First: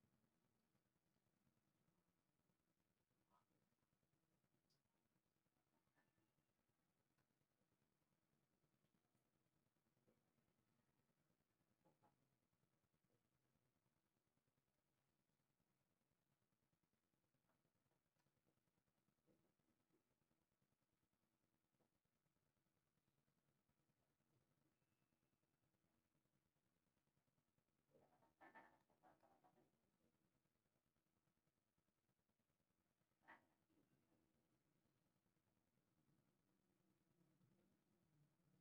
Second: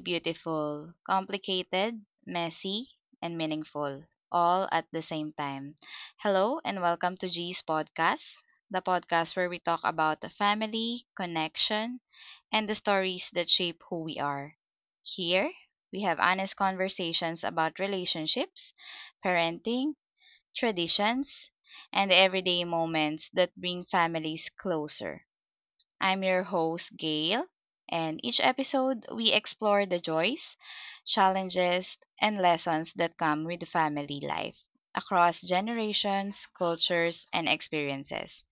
beautiful, complicated, messy, and meaningful, all at the same time. Hello, and welcome to G's Podcast, the podcast where we talk about the family, connection, and the stories that shape who we are. Here, we have honest conversations about relationships, parenting, traditions, and the everyday moments that bring families closer. I'm your host, Gail, and each episode we explore the joys, challenges, and lessons that come with family life across generations, cultures, and experiences.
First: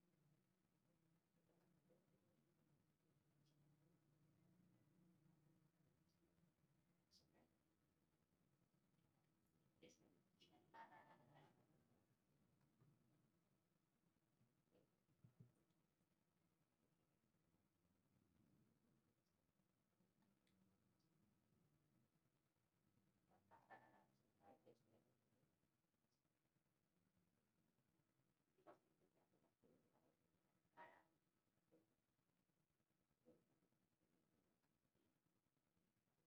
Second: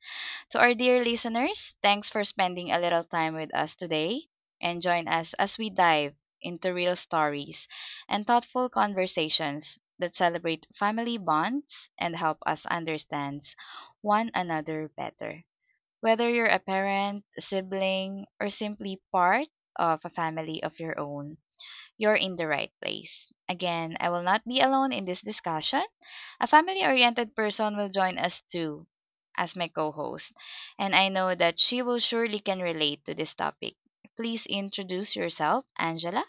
To our dear listeners, thanks for spending a little time with us today and join us as we dive into real stories and thoughtful conversations that celebrate family bonds and help us understand one another better. Whether you're a parent, a sibling, or simply part of a family of your own, you're in the right place. Again, I will not be alone in this discussion. A family oriented person will join us too as my co host, and I know that she will surely can relate to this topic. Please introduce yourself, Angela.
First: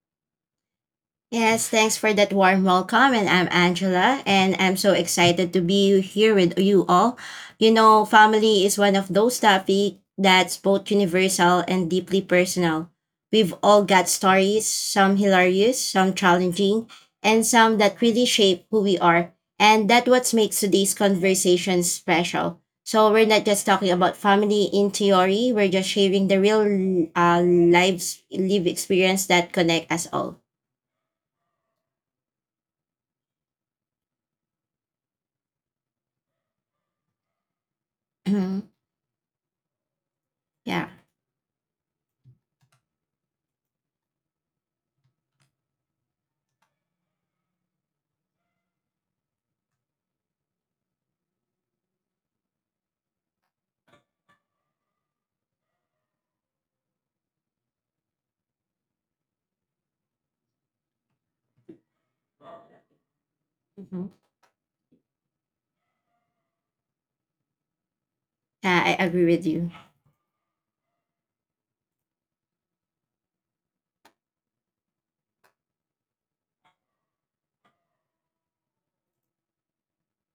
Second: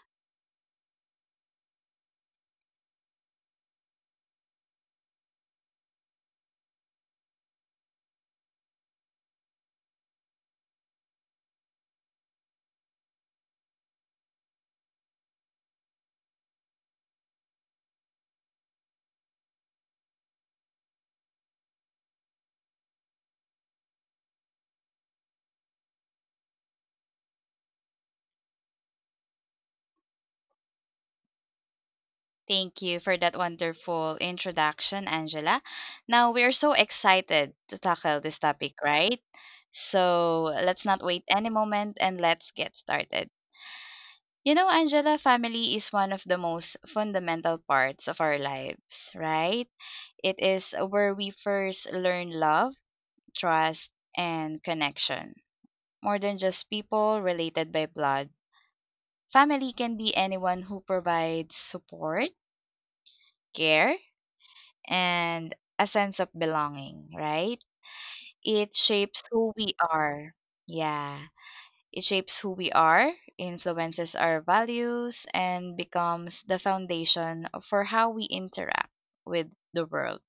Yes, thanks for that warm welcome. And I'm Angela, and I'm so excited to be here with you all. You know, family is one of those topics that's both universal and deeply personal. We've all got stories, some hilarious, some challenging, and some that really shape who we are. And that's what makes today's conversation special. So we're not just talking about family in theory, we're just sharing the real lives, live experience that connect us all. Thank you for that wonderful introduction, Angela. Now, we are so excited to tackle this topic, right? So, Yeah. let's not wait any moment and let's get started. You know, Angela, family is one of the most fundamental parts of our lives, right? It is where we first learn love, trust, and connection. More than just people related by blood, family can be anyone who provides support, care, Mhm. and a sense of belonging, right? It Yeah, I agree shapes with who you. we are. Yeah. It shapes who we are, influences our values, and becomes the foundation for how we interact with the world.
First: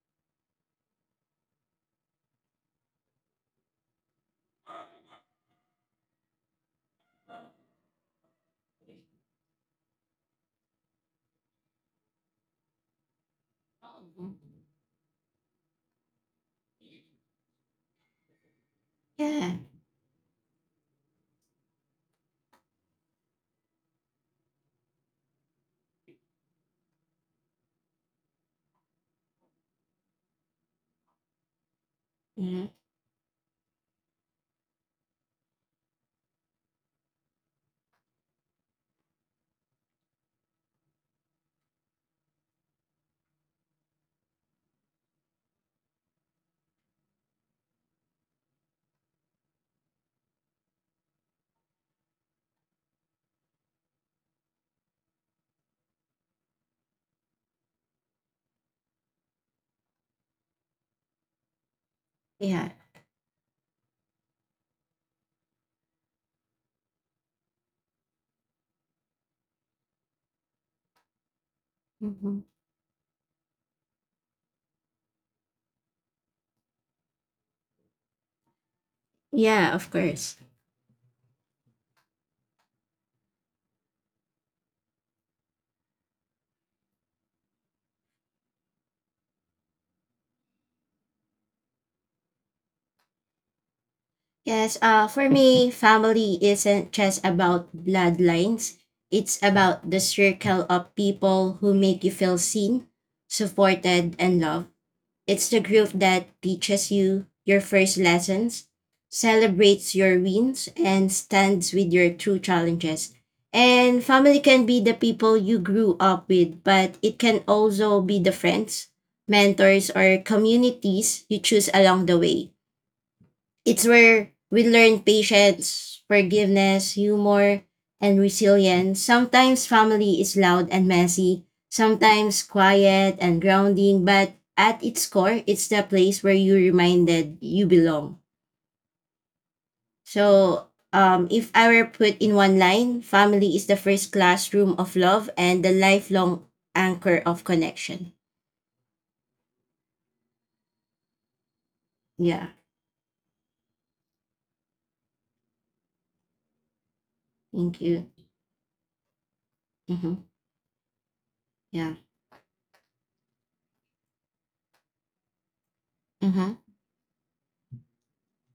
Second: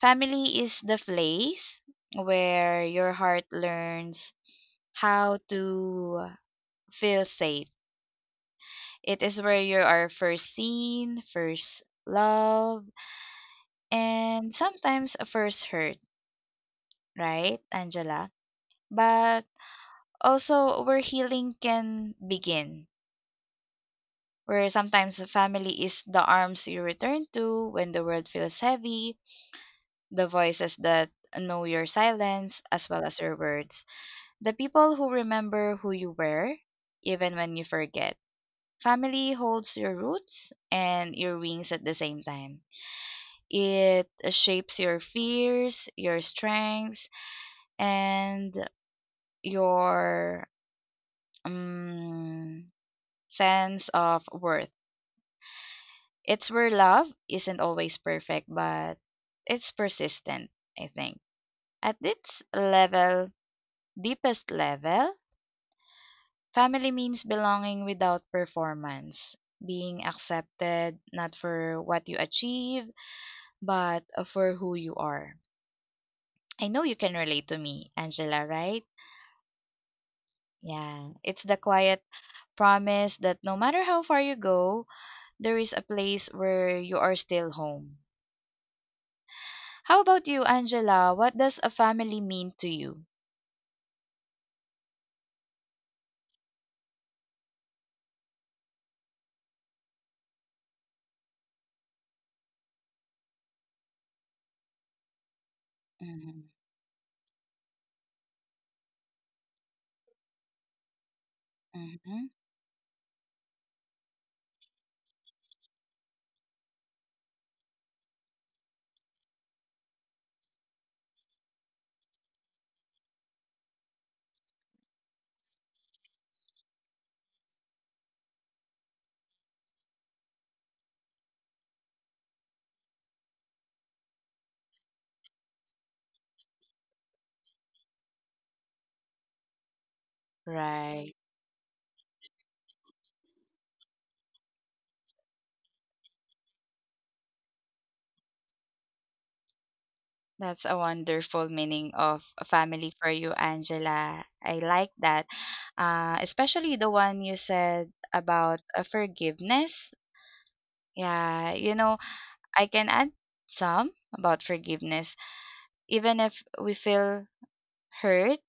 Family is the place where your heart learns how to feel safe. It is where you are first seen, first loved, and sometimes first hurt, right, Angela? But Yeah. also where healing can begin, where sometimes the family is the arms you return to when the world feels heavy, the voices that know your silence Yeah. as well as your words, the people who remember who you were even when you forget. Family holds your roots and your wings at the same time. It shapes your fears, your strengths, and your um, sense of worth. It's where love isn't always perfect, but it's persistent, I think. At its Yeah. level, deepest level, family means belonging without performance, being accepted not for what you Mhm. achieve, but for who you are. I know you can relate to me, Angela, right? Yeah, of course. Yeah, it's the quiet promise that no matter how far you go, there is a place where you are still home. How about you, Angela? What does a family mean to you? Yes, for me, family isn't just about bloodlines. It's about the circle of people who make you feel seen, supported, and loved. It's the group that Hmm. teaches you your first lessons, celebrates your wins, and stands with your Hmm. true challenges. And family can be the people you grew up with, but it can also be the friends, mentors, or communities you choose along the way. It's where we learn patience, forgiveness, humor, and resilience. Sometimes family is loud and messy, sometimes quiet and grounding, but at its core, it's the place where you're reminded you belong. So, Right. um, if I were put in one line, family is the first classroom of love and the lifelong anchor of connection. That's a wonderful meaning of Yeah, a family for you, Angela. I like that. Especially the one you thank said you. about forgiveness. Mm-hmm. Yeah, you Yeah. know, I can add some about forgiveness. Even if Mm-hmm. we feel hurt,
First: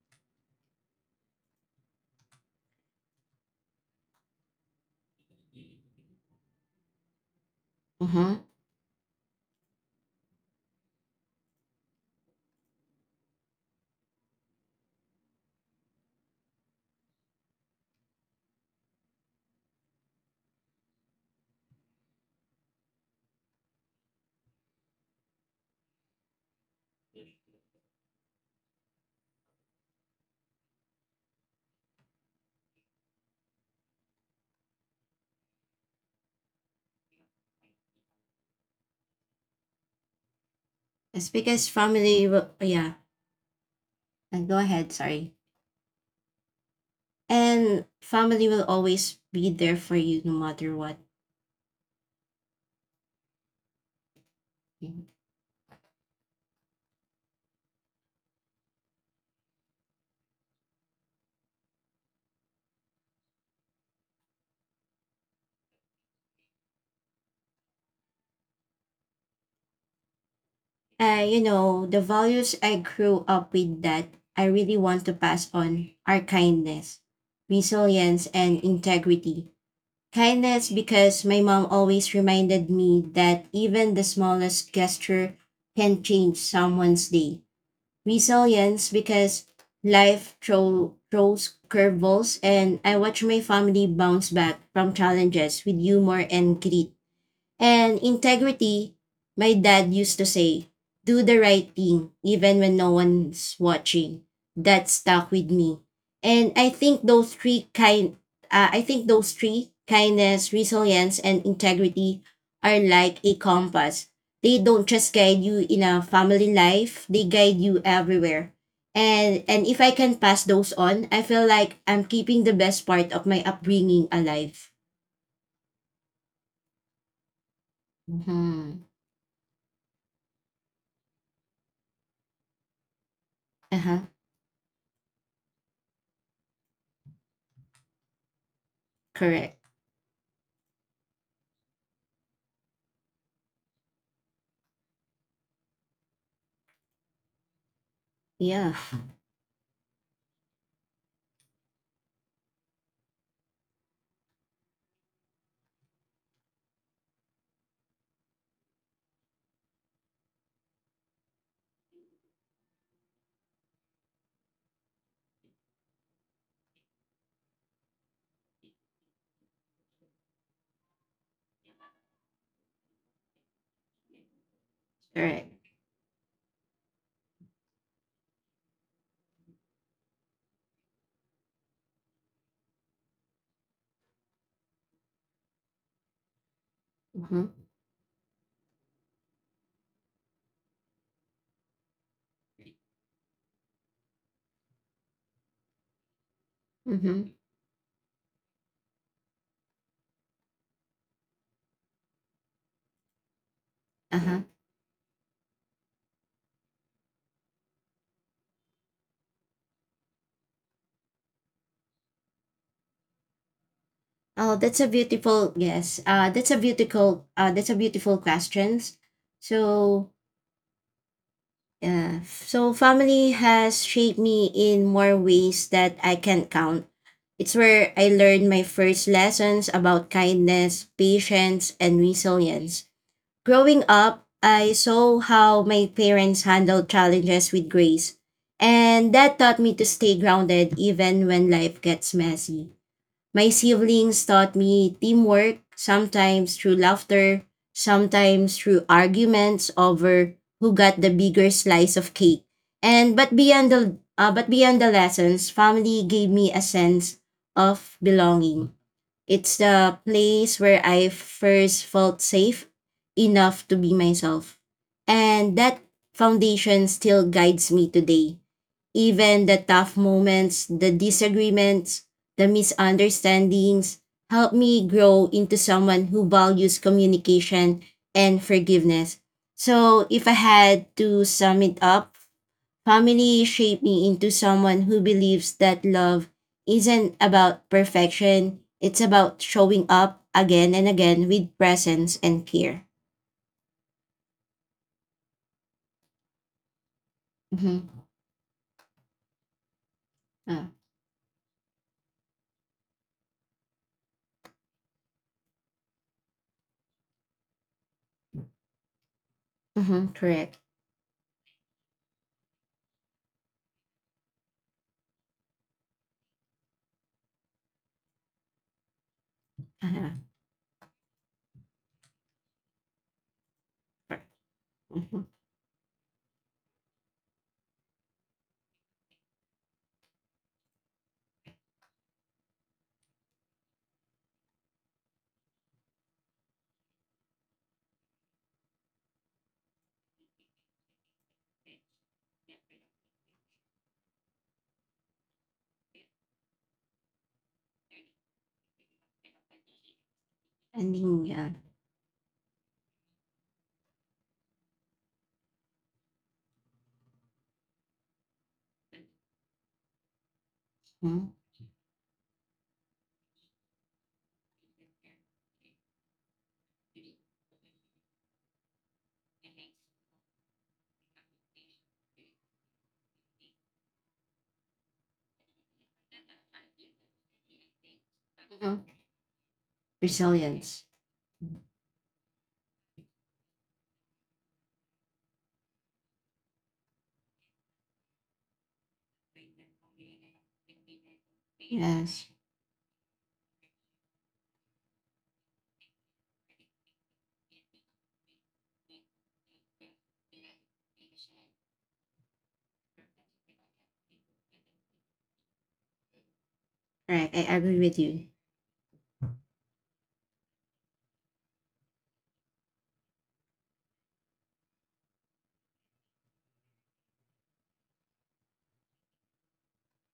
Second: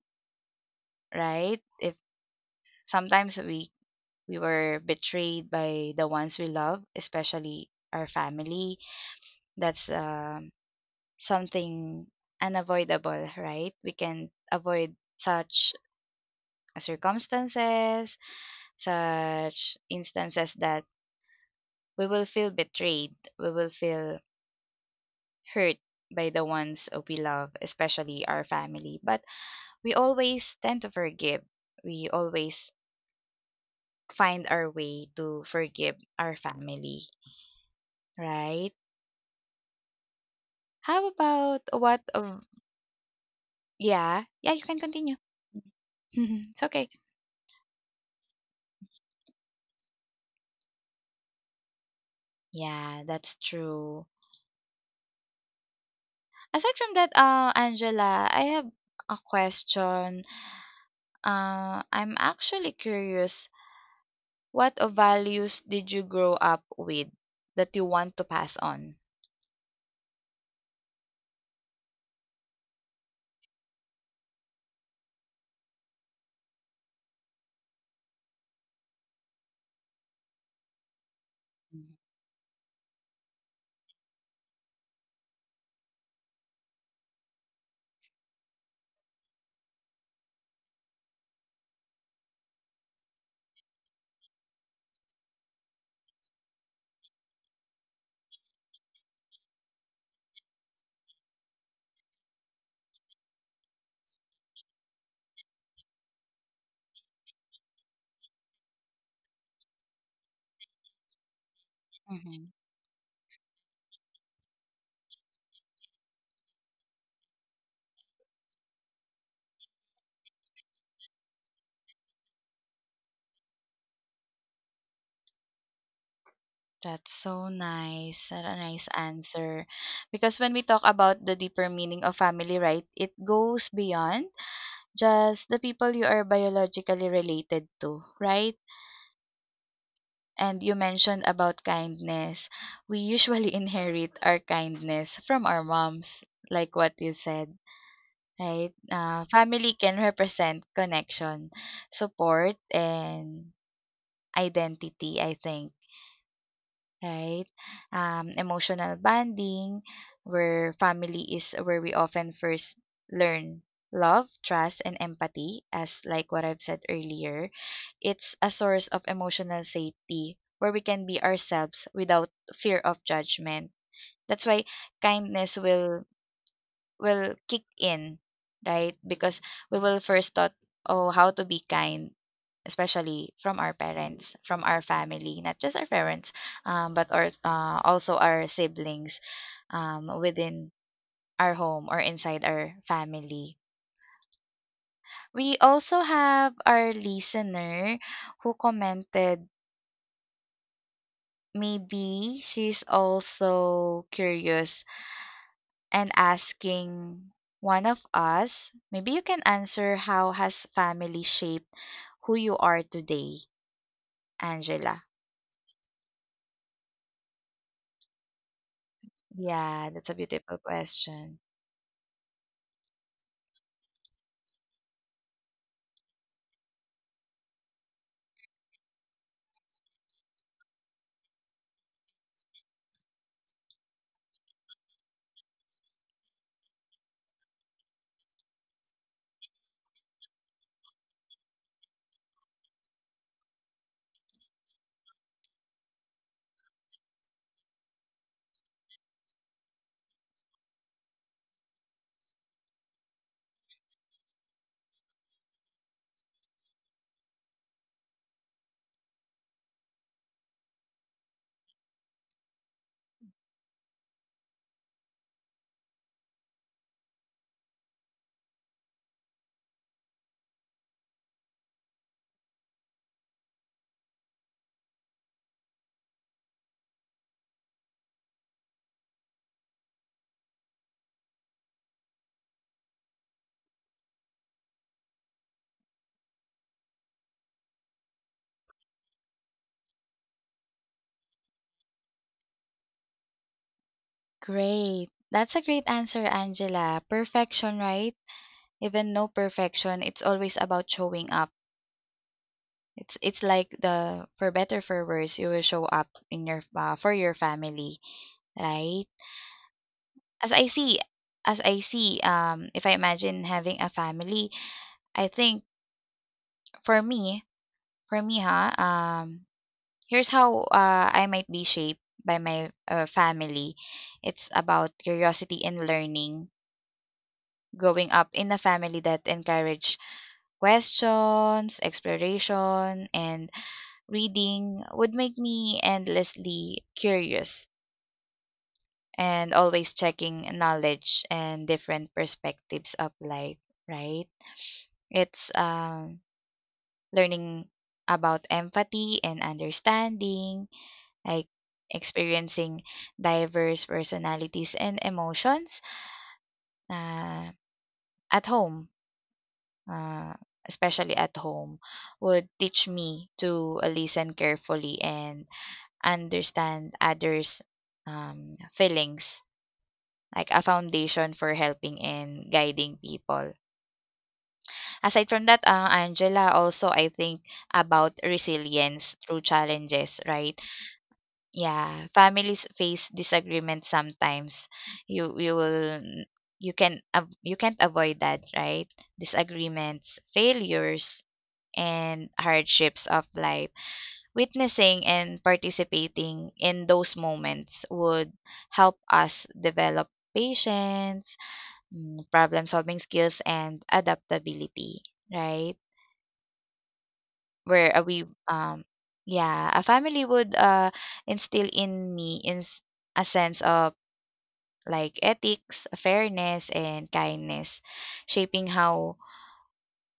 right? If sometimes we were betrayed by the ones we love, especially our Mm-hmm. family. That's, um, Something unavoidable, right? We can avoid such circumstances, such instances that we will feel betrayed, we will feel hurt by the ones we love, especially our family. But we always tend to forgive. We always find our way to forgive our family, right? How It's because about what of yeah. yeah, And go you can ahead, continue. sorry. it's okay. And family will always be there for you no matter what. Yeah, that's true. Aside from that, Angela, I have a question. I'm actually curious, what values did you grow up with that you want to pass on? You know, the values I grew up with that I really want to pass on are kindness, resilience, and integrity. Kindness because my mom always reminded me that even the smallest gesture can change someone's day. Resilience because throws curveballs and I watch my family bounce back from challenges with humor and grit. And integrity, my dad used to say, do the right thing even when no one's watching. That stuck with me. And I think those three kindness, resilience and integrity Mm-hmm. are like a compass. They don't just guide you in a family life, they guide you everywhere. And if I can pass those on, I feel like I'm keeping the best part of my upbringing alive. That's so nice. What a nice Mhm. answer. Because when we talk about the deeper meaning of family, right, it goes Uh-huh. beyond just the people you are biologically related to, right? Correct. And you mentioned about kindness. We usually inherit our kindness from our moms, like what you said, right? Yeah, Family can represent connection, support, and identity, I think. Right? Emotional bonding, where family is where we often first learn love, trust, and empathy, as like what I've said earlier. It's a source of emotional safety where we can be ourselves without fear of judgment. That's why kindness correct. will will kick in, right? Because we will first thought, oh, how to be kind, especially from our parents, from our family, not just our parents, but our Mm-hmm. Also our siblings within our home or inside our family. We also have our Mm-hmm. listener who commented, maybe she's also Uh-huh. curious and asking one of us, maybe you can answer how has family shaped who you are today, Oh, that's a Angela? beautiful yes. That's a beautiful questions. Yeah, that's a So, beautiful question. yeah. So family has shaped me in more ways that I can count. It's where I learned my first lessons about kindness, patience, and resilience. Growing up, I saw how my parents handled challenges with grace, and that taught me to stay grounded even when life gets messy. My siblings taught me teamwork, sometimes through laughter, sometimes through arguments over who got the bigger slice of cake. And but beyond the lessons, family gave me a sense of belonging. It's the place where I first felt safe enough to be myself. And that foundation still guides me today. Even the tough moments, the disagreements, the misunderstandings help me grow into someone who values communication and forgiveness. So, if I had to sum it up, family shaped me into someone who believes that love isn't about perfection, it's about showing up again and again with presence and care. Great. That's a great answer, Angela. Perfection, Mm-hmm. right? Even no perfection, it's Uh, always about showing up. It's like the for better for worse, you will show up in your for your family, right? mm-hmm. Correct. As I see, if I imagine having a family, I think for me, for me, Uh-huh. here's how I might be shaped by my family. It's about Mm-hmm. curiosity and learning. Growing up in a family that encouraged questions, exploration, and reading would make me endlessly curious and always checking knowledge and different perspectives of life, right? It's learning about empathy and understanding, Ending, like yeah. experiencing diverse personalities and emotions uh, at home, uh, especially Mm-hmm. at home, would teach me to listen carefully and understand others' feelings, like a foundation for helping and guiding people. Aside from that, Angela, also I think about resilience through challenges, right? Resilience. Yeah, families face disagreement sometimes. You you will you can you can't avoid that, right? Disagreements, failures, and Yes. hardships of life. Witnessing and participating in those moments would help us develop patience, problem-solving skills, and adaptability, right? Right. I agree Where with we you. Yeah, a family would instill in me in a sense of like ethics, fairness, and kindness, shaping how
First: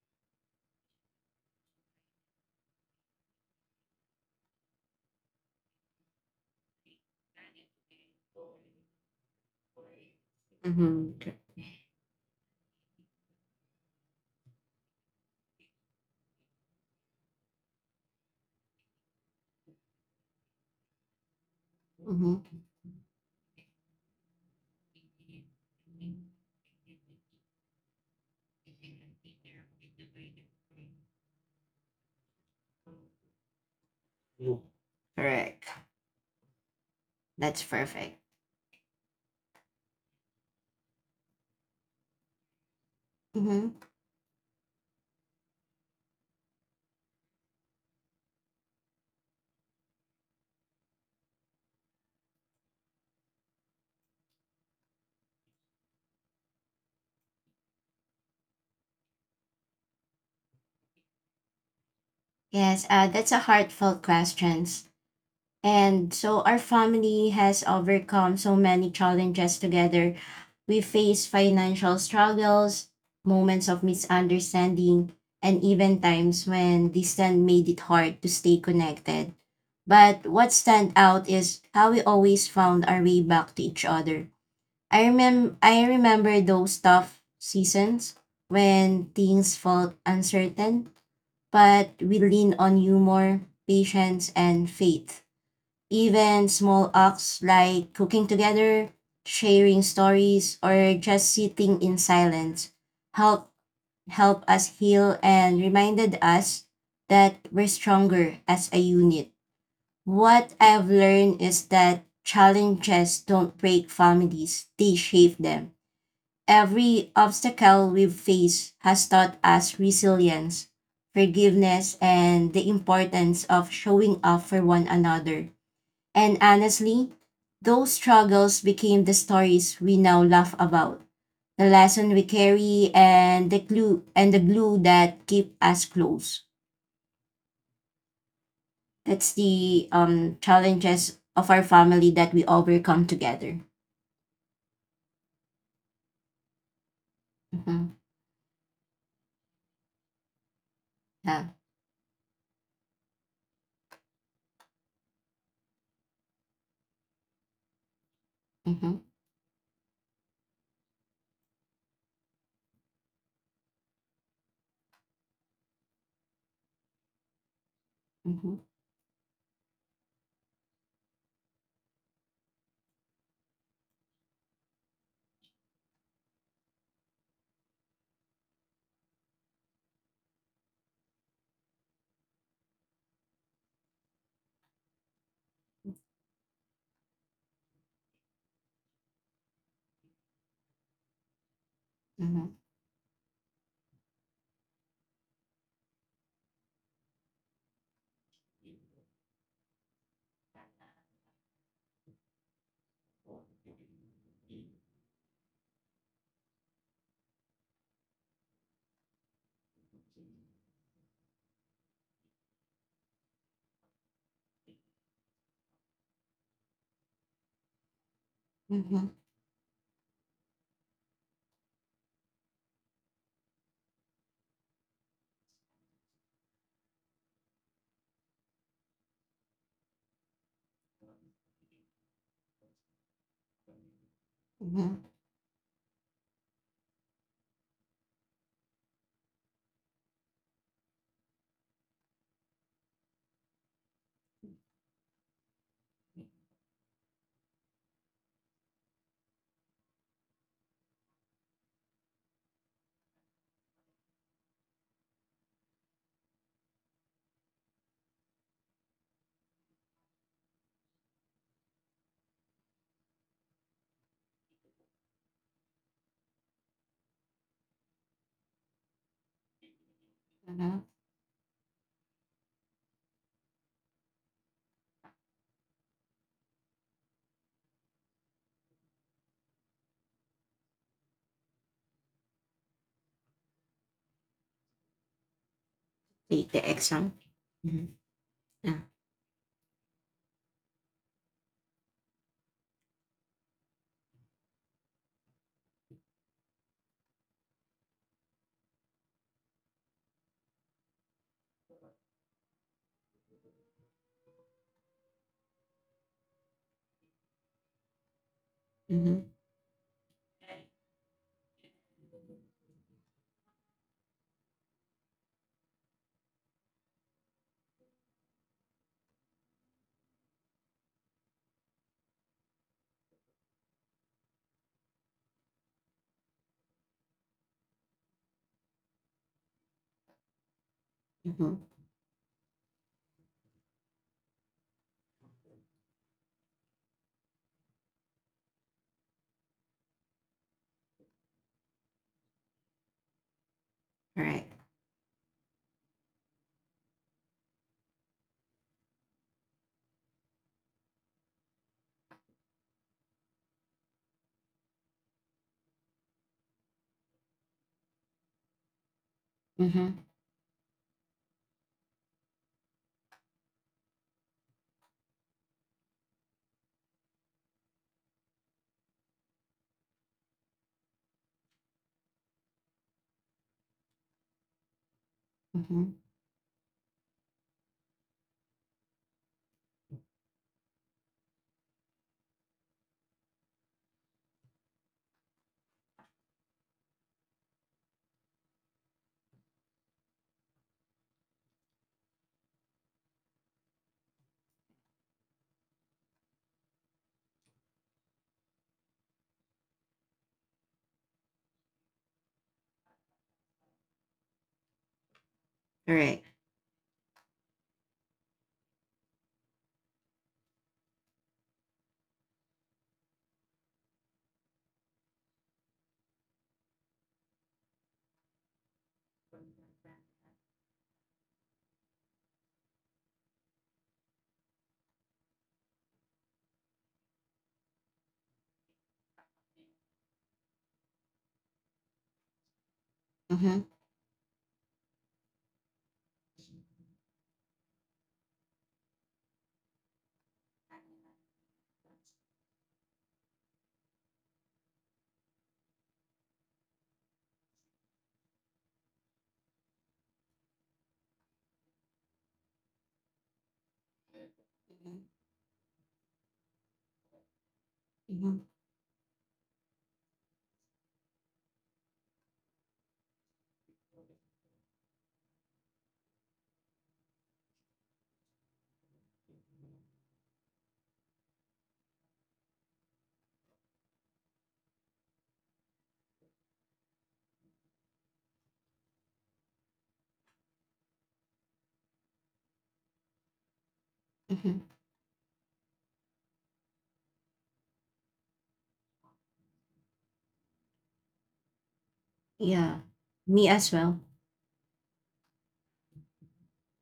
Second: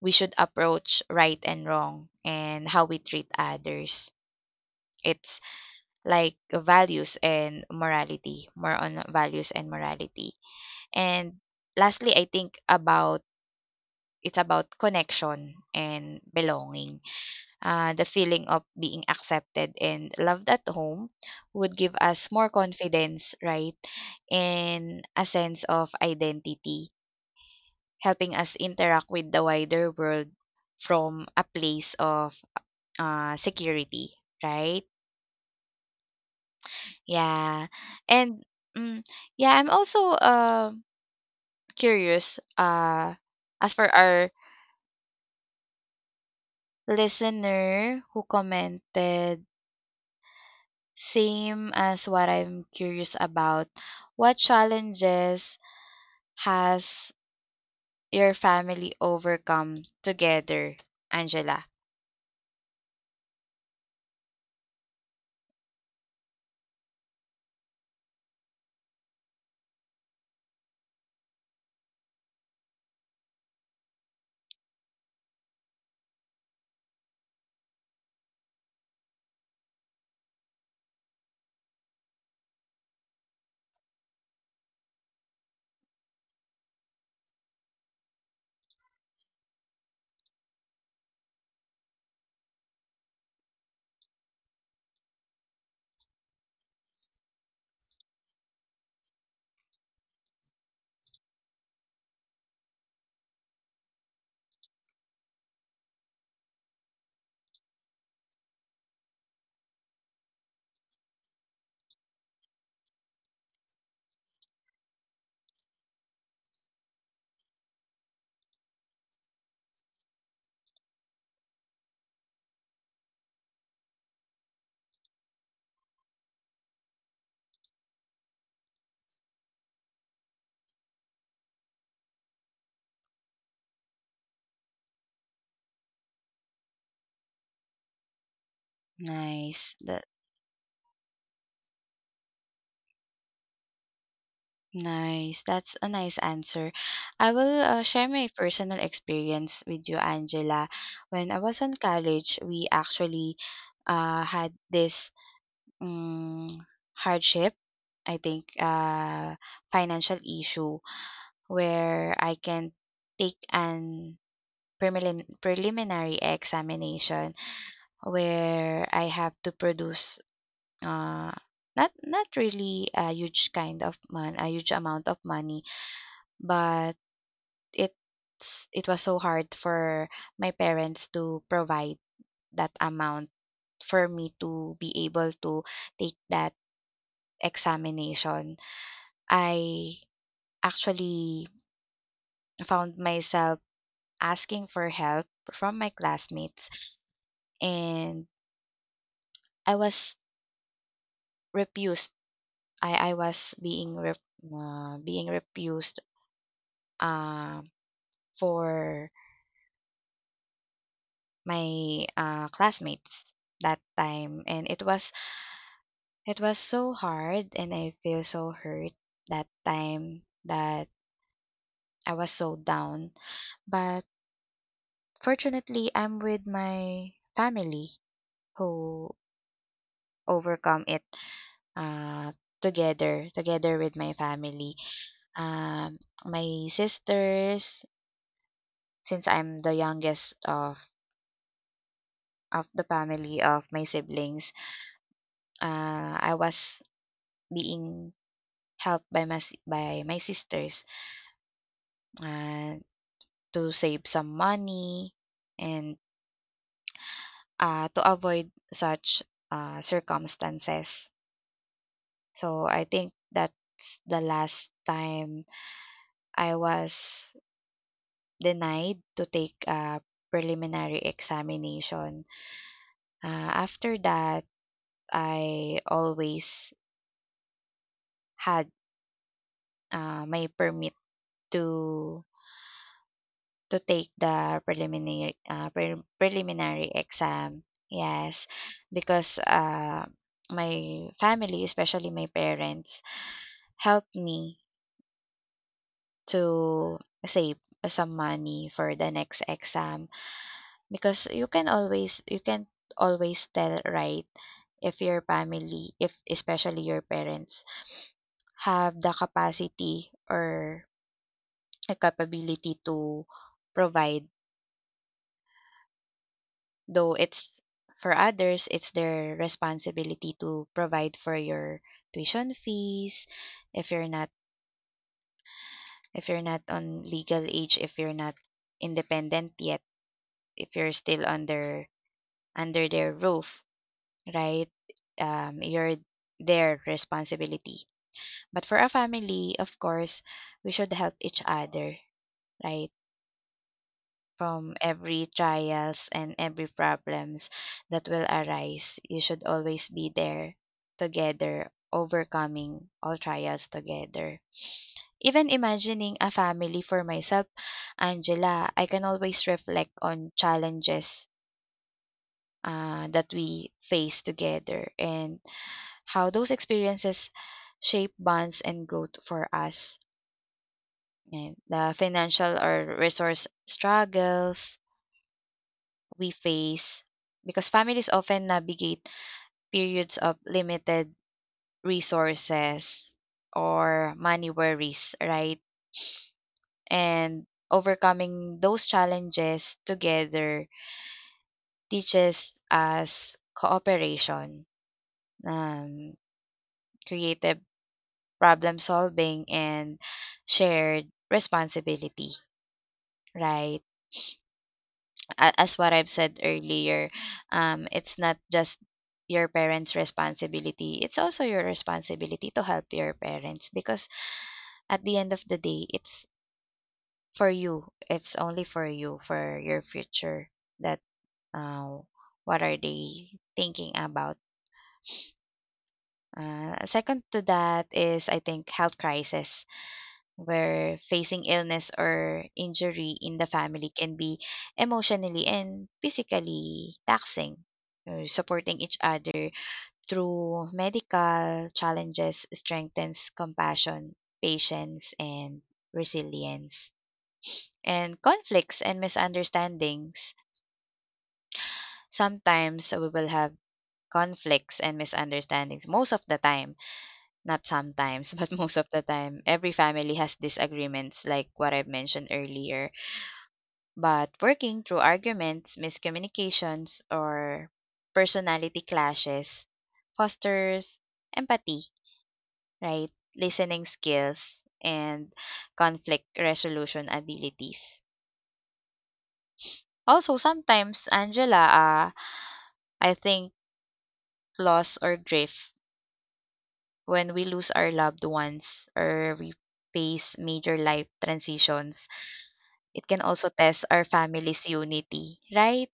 we should approach right and wrong and how we treat others. It's like values and morality, more on values and morality. Mm-hmm. And lastly, I think about it's about connection and belonging. The feeling of being accepted and loved at home would give us Mm-hmm. more confidence, right? And a sense of identity helping us interact with the wider world from a place of security, right? Correct. That's Yeah. perfect. And mm, yeah, I'm also curious Mm-hmm. as for our listener who commented, same as what I'm curious about, what challenges has your family overcome together, Angela? Yes, that's a heartfelt question. And so our family has overcome so many challenges together. We face financial struggles, moments of misunderstanding, and even times when distance made it hard to stay connected. But what stand out is how we always found our way back to each other. I remember those tough seasons when things felt uncertain, but we leaned on humor, patience, and faith. Even small acts like cooking together, sharing stories, or just sitting in silence help help us heal and reminded us that we're stronger as a unit. What I've learned is that challenges don't break families, they shape them. Every obstacle we've faced has taught us resilience, forgiveness, and the importance of showing up for one another. And honestly, those struggles became the stories we now laugh about, the lesson we carry, and the glue that keep us close. That's the Nice. Challenges of our family that we overcome together. Nice. That's a nice answer. I will Mm-hmm. Share my personal experience with you, Angela. When Yeah. I was in college, we actually had this um, hardship, I think, Mm-hmm. Financial issue where I can take an preliminary examination Mm-hmm. where I have to produce uh, not not really a huge kind of mon- a huge amount of money, but it's it was so hard for my parents to provide that amount for me to be able to take that examination. I actually Mm-hmm. found myself asking for help from my classmates and I was refused. I was being refused uh, for my classmates that time and it was so hard and I feel so hurt Mm-hmm. that time that I was so down. But fortunately, I'm with my family who overcome it uh, together with my family. Mm-hmm. Um, my sisters, since I'm the youngest of the family of my siblings, I was being helped by by my sisters. And to save some money and, to avoid such, circumstances. So, I think that's the last time I was denied to take a Mm-hmm. preliminary examination. After that, I always had, my permit to To take the preliminary The exam. preliminary Mm-hmm. exam. Yes, Yeah. because my family, especially my parents, helped me to save some money for the next exam because you can always tell right if your family if especially your parents Mm-hmm. have the capacity or a capability to provide. Though it's for others, it's their responsibility to provide for your tuition fees if you're not on legal age, if you're not independent yet, if you're still Mm-hmm. Under their roof, right? You're their responsibility. But for a family, of course, we should help each other, right? All right. From every trials and every problems that will arise. You should always be there together, overcoming all trials together. Even imagining a family for myself, Angela, I can always reflect Mm-hmm. on challenges that we face together and how those experiences shape bonds and growth for us. And the financial or resource struggles, Mm-hmm. we face because families often navigate periods of limited resources or money worries, right? And overcoming those challenges together teaches us cooperation, um, creative problem solving, and shared responsibility, right? As what I've All said right. earlier, it's not just your parents' responsibility, it's also your responsibility to help your parents because at the end of the day, it's for you. It's only for you, for your future that uh, what are they thinking about. Second to that is, I think, health crisis, where facing illness or injury in the Mm-hmm. family can be emotionally and physically taxing. Supporting each other through medical challenges strengthens compassion, patience, and resilience. And conflicts and misunderstandings. Sometimes we will have conflicts and misunderstandings most of the time, not sometimes but Mm-hmm. most of the time. Every family has disagreements like what I've mentioned earlier. But working through arguments, miscommunications, or personality clashes fosters empathy, right? Listening skills and conflict resolution abilities. Also, sometimes, Angela, I think Mm-hmm. loss or grief, when we lose our loved ones or we face major life Yeah. transitions, Me as it well. can also test our family's unity, right?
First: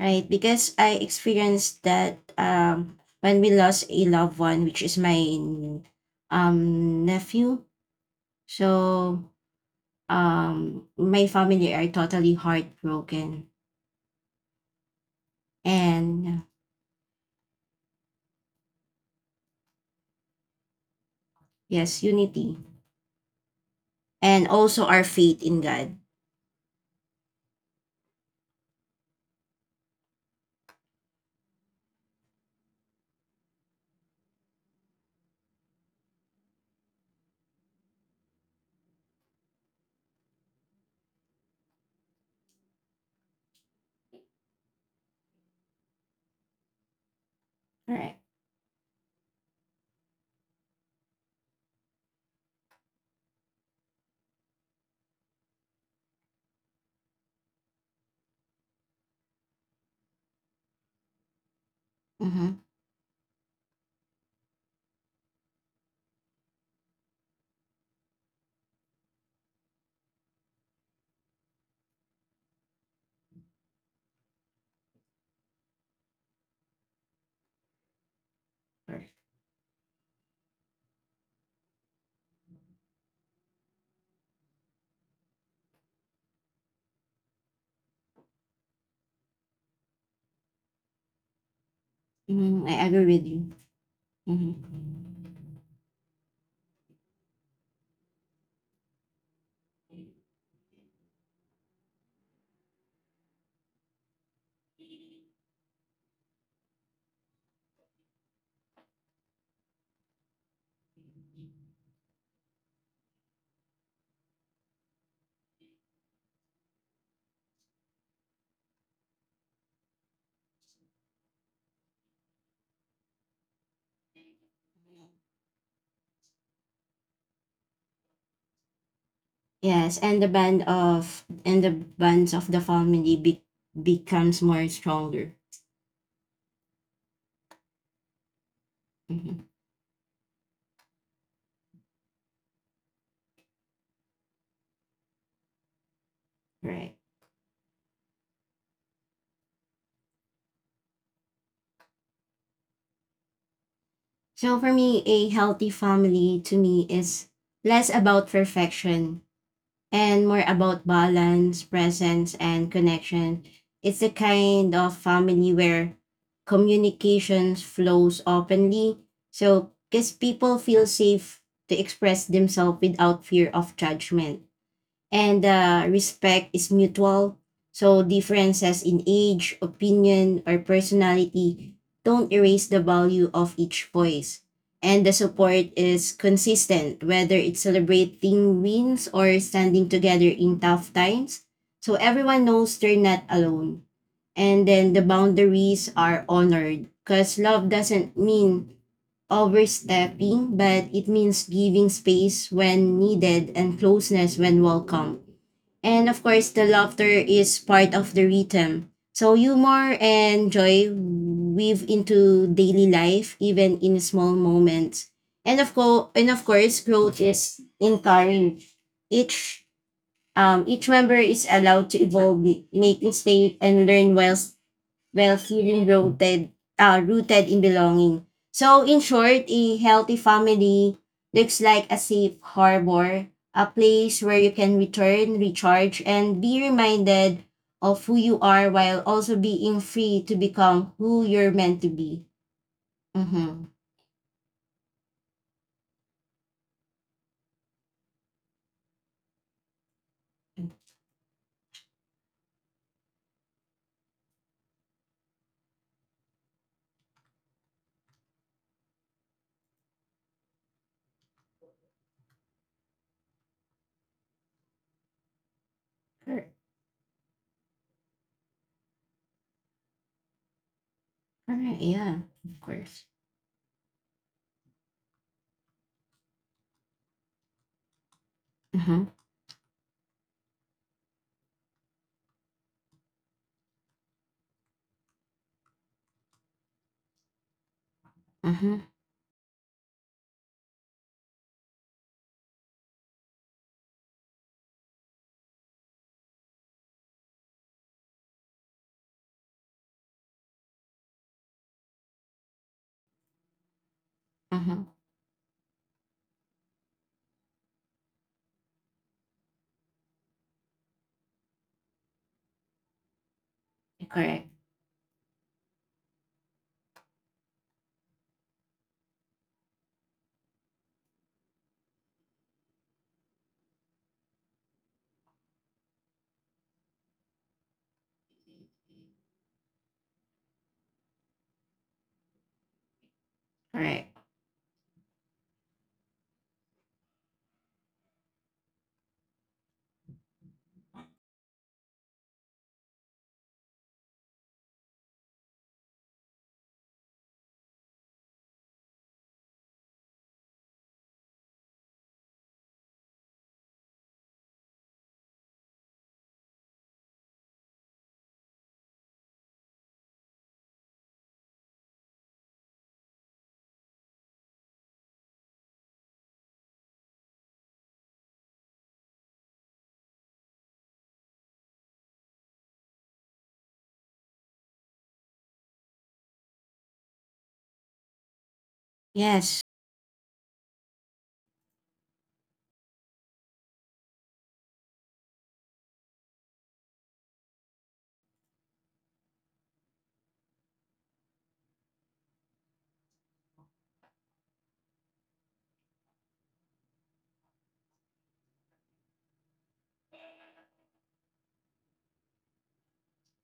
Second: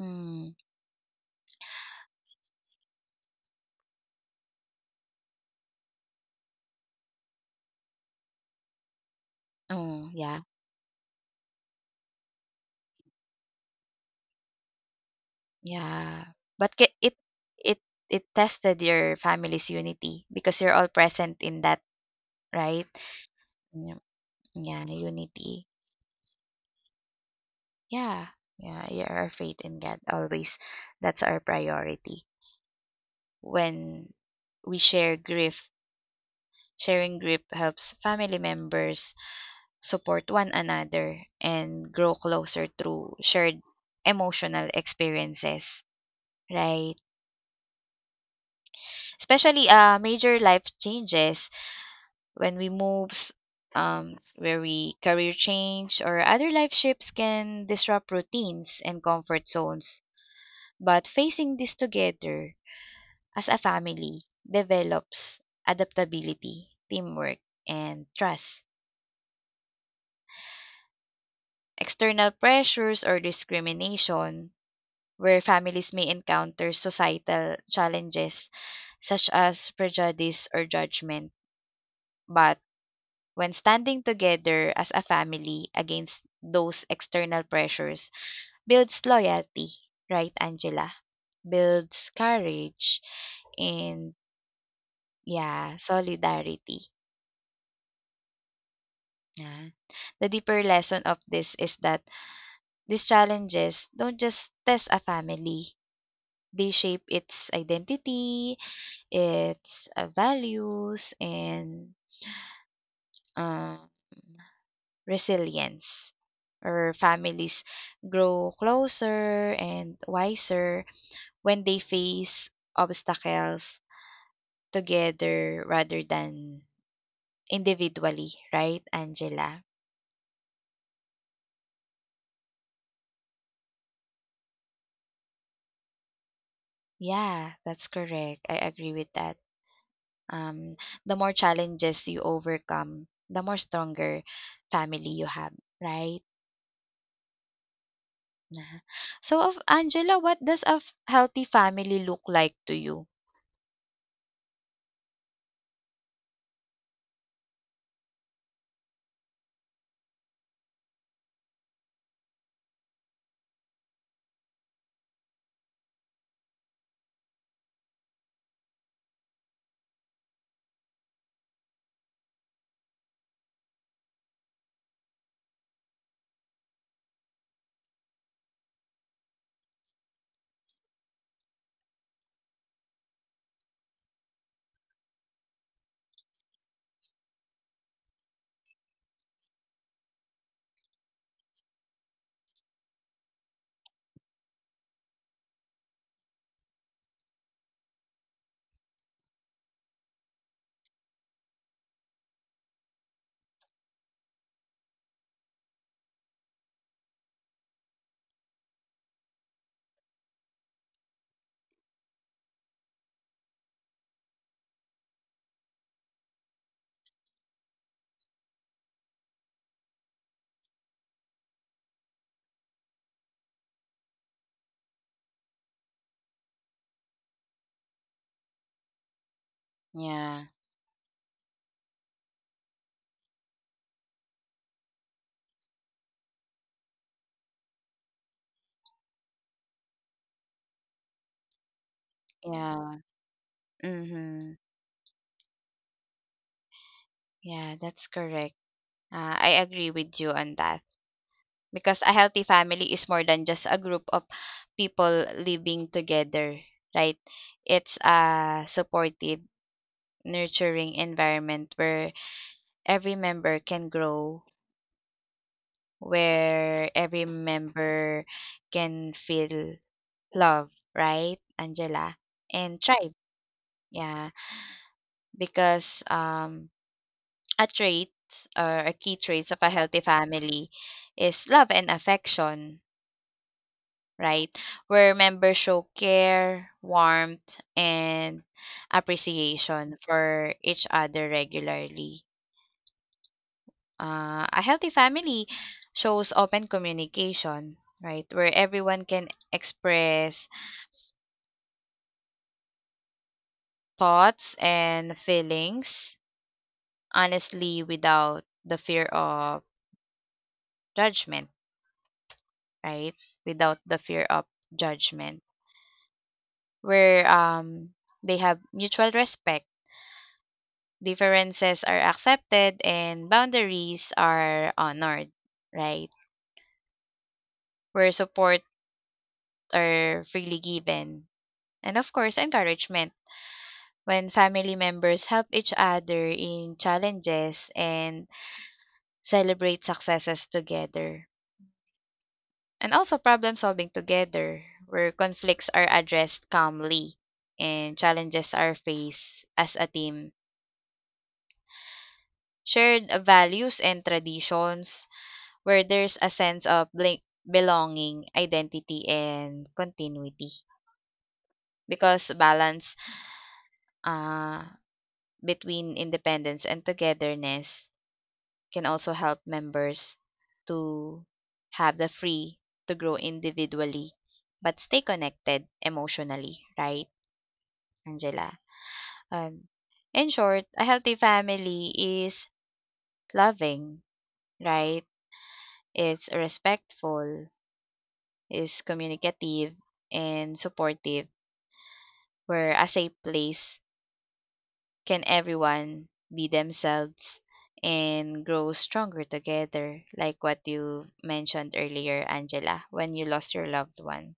Right. Because I experienced that when we lost a loved one, which is my nephew. So mm, yeah. My family are totally heartbroken. And Yeah, but ki it it it tested your family's unity because you're all present yes, in that, unity. right? Yeah, And also our yeah, faith in God. unity. Yeah, yeah, yeah, our faith in God always. That's our priority. When we share grief, sharing grief helps family members support one another and grow closer through shared emotional experiences, right? All right. Especially major life changes when we moves, where we career change or other life shifts can disrupt routines and comfort zones. But facing this Mm-hmm. together as a family develops adaptability, teamwork, and trust. External pressures or discrimination, where families may encounter societal challenges such as prejudice or judgment, but when standing together as a family against those external pressures, builds loyalty, right, Angela? Mm, Builds I agree with you. courage Hmm. and yeah, solidarity. Yeah. The deeper lesson of this is that these challenges don't just test a family. They shape its identity, its values, and um resilience, or families grow closer and wiser when they face obstacles together rather than individually, right, Angela? Yes, and the bands of becomes more stronger. Yeah, that's correct. I agree with that. Hmm. Um, the more challenges you overcome, the more stronger family you have, right? Right. Nah. So, of Angela, what does a healthy family look like to you? So for me, a healthy family to me is less about perfection and more about balance, presence, and connection. It's the kind of family where communications flows openly, so because people feel safe to express themselves without fear of judgment and respect is mutual. So differences in age, opinion, or personality don't erase the value of each voice. And the support is consistent, whether it's celebrating wins or standing together in tough times. So everyone knows they're not alone. And then the boundaries are honored because love doesn't mean overstepping, but it means giving space when needed and closeness when welcome. And of course, the laughter is part of the rhythm. So humor and joy weave into daily life, even in small moments. And of course, growth is encouraged. Each each member is allowed to evolve, make mistake, and learn while feeling rooted, rooted in belonging. So, in short, a Yeah, healthy family looks like a safe harbor, a place where you can return, recharge, and be reminded of who you are while also being free to become who you're meant to be. yeah. Mm-hmm. Mm-hmm. Yeah, that's correct. I agree with you on that because a healthy family is more than just a group of people living together, right? It's a supportive, nurturing environment where every member can grow, where every Correct. member can feel love, right, Angela? All right. And Yeah, thrive. of course. Yeah, because a trait or a key traits of a Mm-hmm. healthy family is love and affection, right? Where members show care, warmth, and Mm-hmm. appreciation for each other regularly. A healthy family shows open communication, right? Where everyone can express thoughts and Mm-hmm. feelings honestly without the fear of judgment, right? Without the fear of Correct. judgment. Where they have mutual respect, differences are accepted and boundaries are honored, right? Where support are freely given. And of course, encouragement. When family Correct. members help each other in challenges and celebrate successes together. And also problem solving together, where conflicts are addressed calmly and challenges are faced as a team. Shared values and traditions, where there's a sense of belonging, identity, and continuity. Because balance uh, between independence and togetherness can also help members to have the free to grow individually but stay connected emotionally, right, Angela? Um, in Yes. short, a healthy family is loving, right? It's respectful, is communicative, and supportive, where a safe place can everyone be themselves and grow stronger together, like what you mentioned earlier, Angela, when you lost your loved one,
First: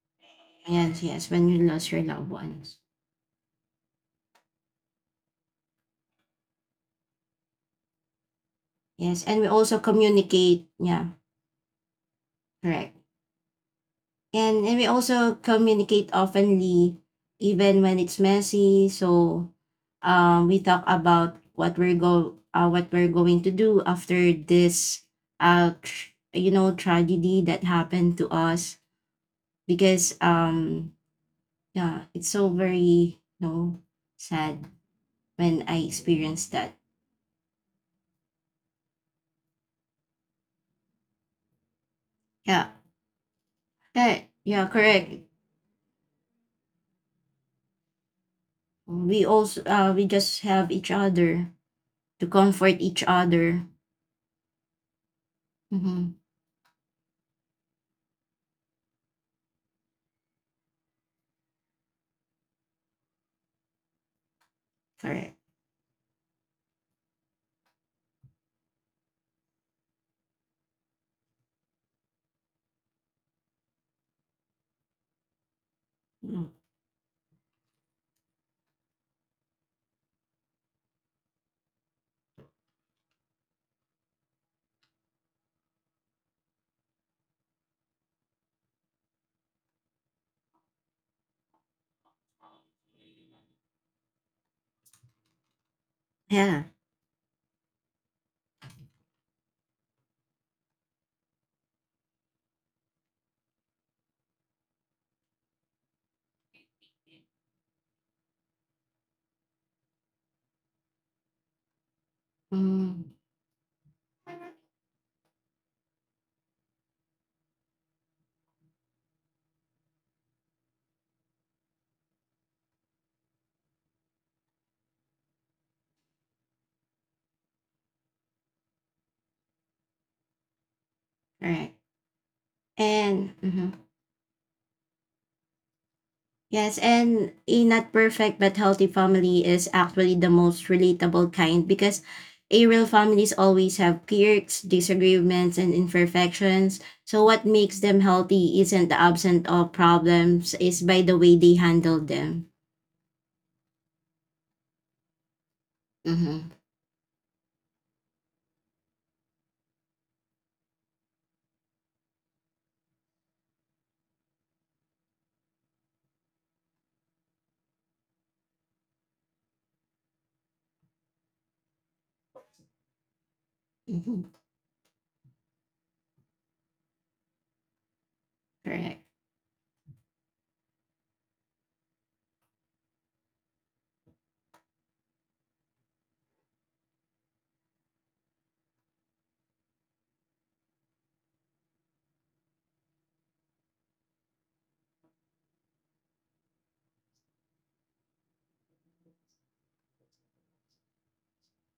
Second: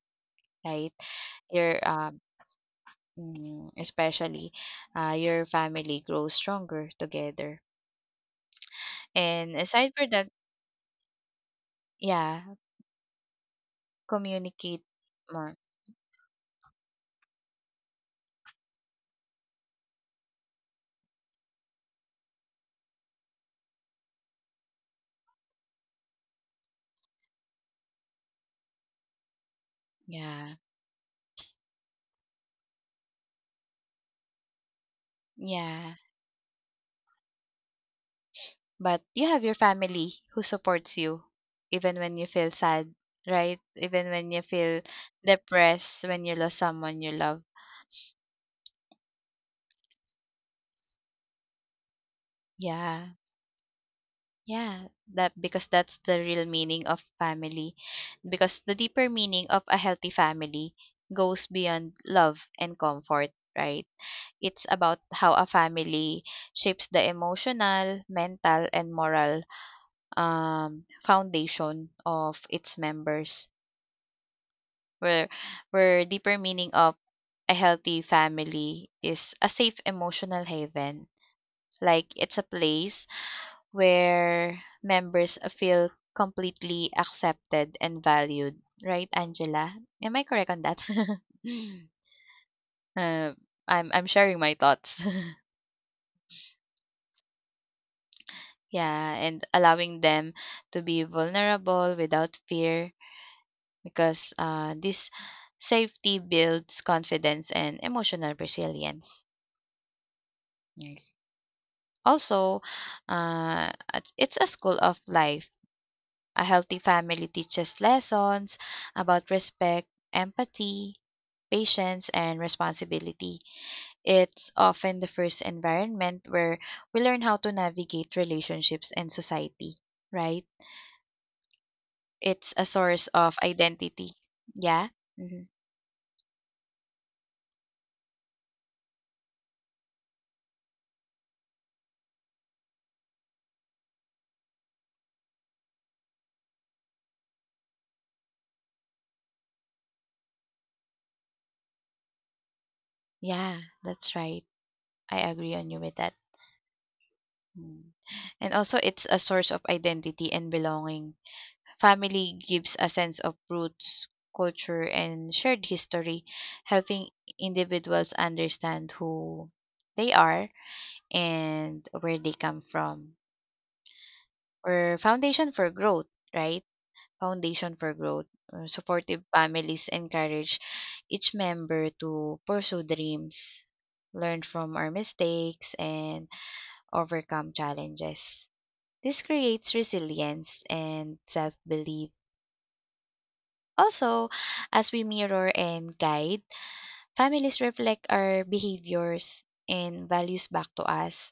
right? Yes. Yes. When you Your lost your loved ones. mm, especially your family grows stronger together. Yes. And we And also aside for that, communicate. Yeah. yeah, Correct. And communicate we also more. communicate openly, even when it's messy. So we talk about what we're going to do after this you know tragedy that happened to us because Yeah, yeah it's so very you know sad when I yeah. experienced that. But you have your family who supports you even when you feel Yeah, sad, right? Even yeah, when you yeah, feel correct. depressed, when you lost someone you love. We just have each other to comfort each Yeah. other. Yeah, that because that's Mm-hmm. the real meaning of family. Because the deeper meaning of a healthy family goes beyond love and comfort, right? It's Correct. about how a family shapes the emotional, mental, and moral foundation of its members. where Mm-hmm. where deeper meaning of a healthy family is a safe emotional haven. Like it's a place where members feel completely accepted and valued. Right, Angela? Am I correct on that? uh, I'm sharing my thoughts. Yeah. Yeah, and allowing them to be vulnerable without fear because this safety builds confidence and emotional resilience. Also, Mm, it's a school of life. A healthy family teaches lessons about respect, empathy, patience, and responsibility. It's often the first environment where we learn how to navigate relationships and society, right? right. It's a source And of mhm. identity. Yeah? Hmm. Yes, and a not perfect but healthy family is actually the most relatable kind because a real families always have quirks, disagreements, and imperfections. So what makes them healthy isn't the absence of problems, is by the way they handle them. Yeah, that's right. I agree on you with that. Mm-hmm. Mm. And also, it's a source of identity and belonging. Family gives a sense of roots, culture, and shared history, helping individuals understand who they are and where they come from. Mm-hmm. Or foundation for growth, right? Foundation for growth. Correct. Supportive families encourage each member to pursue dreams, learn from our mistakes, and overcome challenges. This creates resilience and self belief. Also, as we mirror and guide, families reflect our behaviors and values back to us.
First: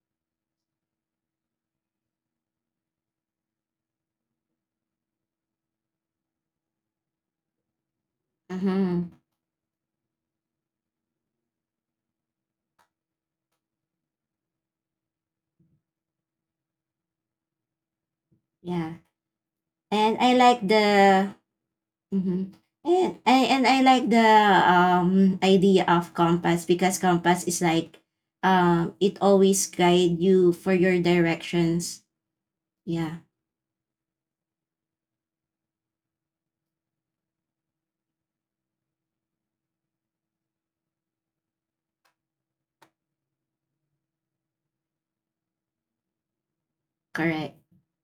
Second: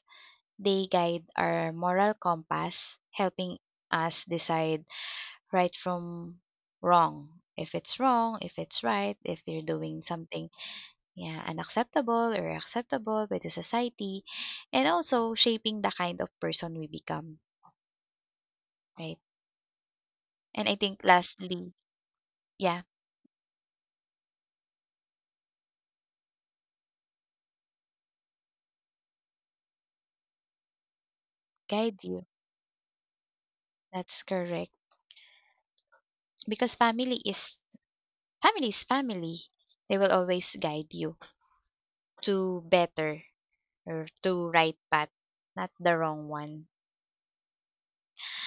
They guide our moral compass, helping us decide right from wrong. If it's wrong, if it's right, Mm-hmm. if you're doing something yeah, unacceptable or acceptable by the society, and also shaping the kind of person we become, right? Yeah. And And I I think like lastly, the yeah, Mm-hmm. And I like the idea of compass because compass is like it always guide you for your guide you. directions. Yeah, That's correct because family is family. They will always guide you to better or to right path, not the wrong one. correct.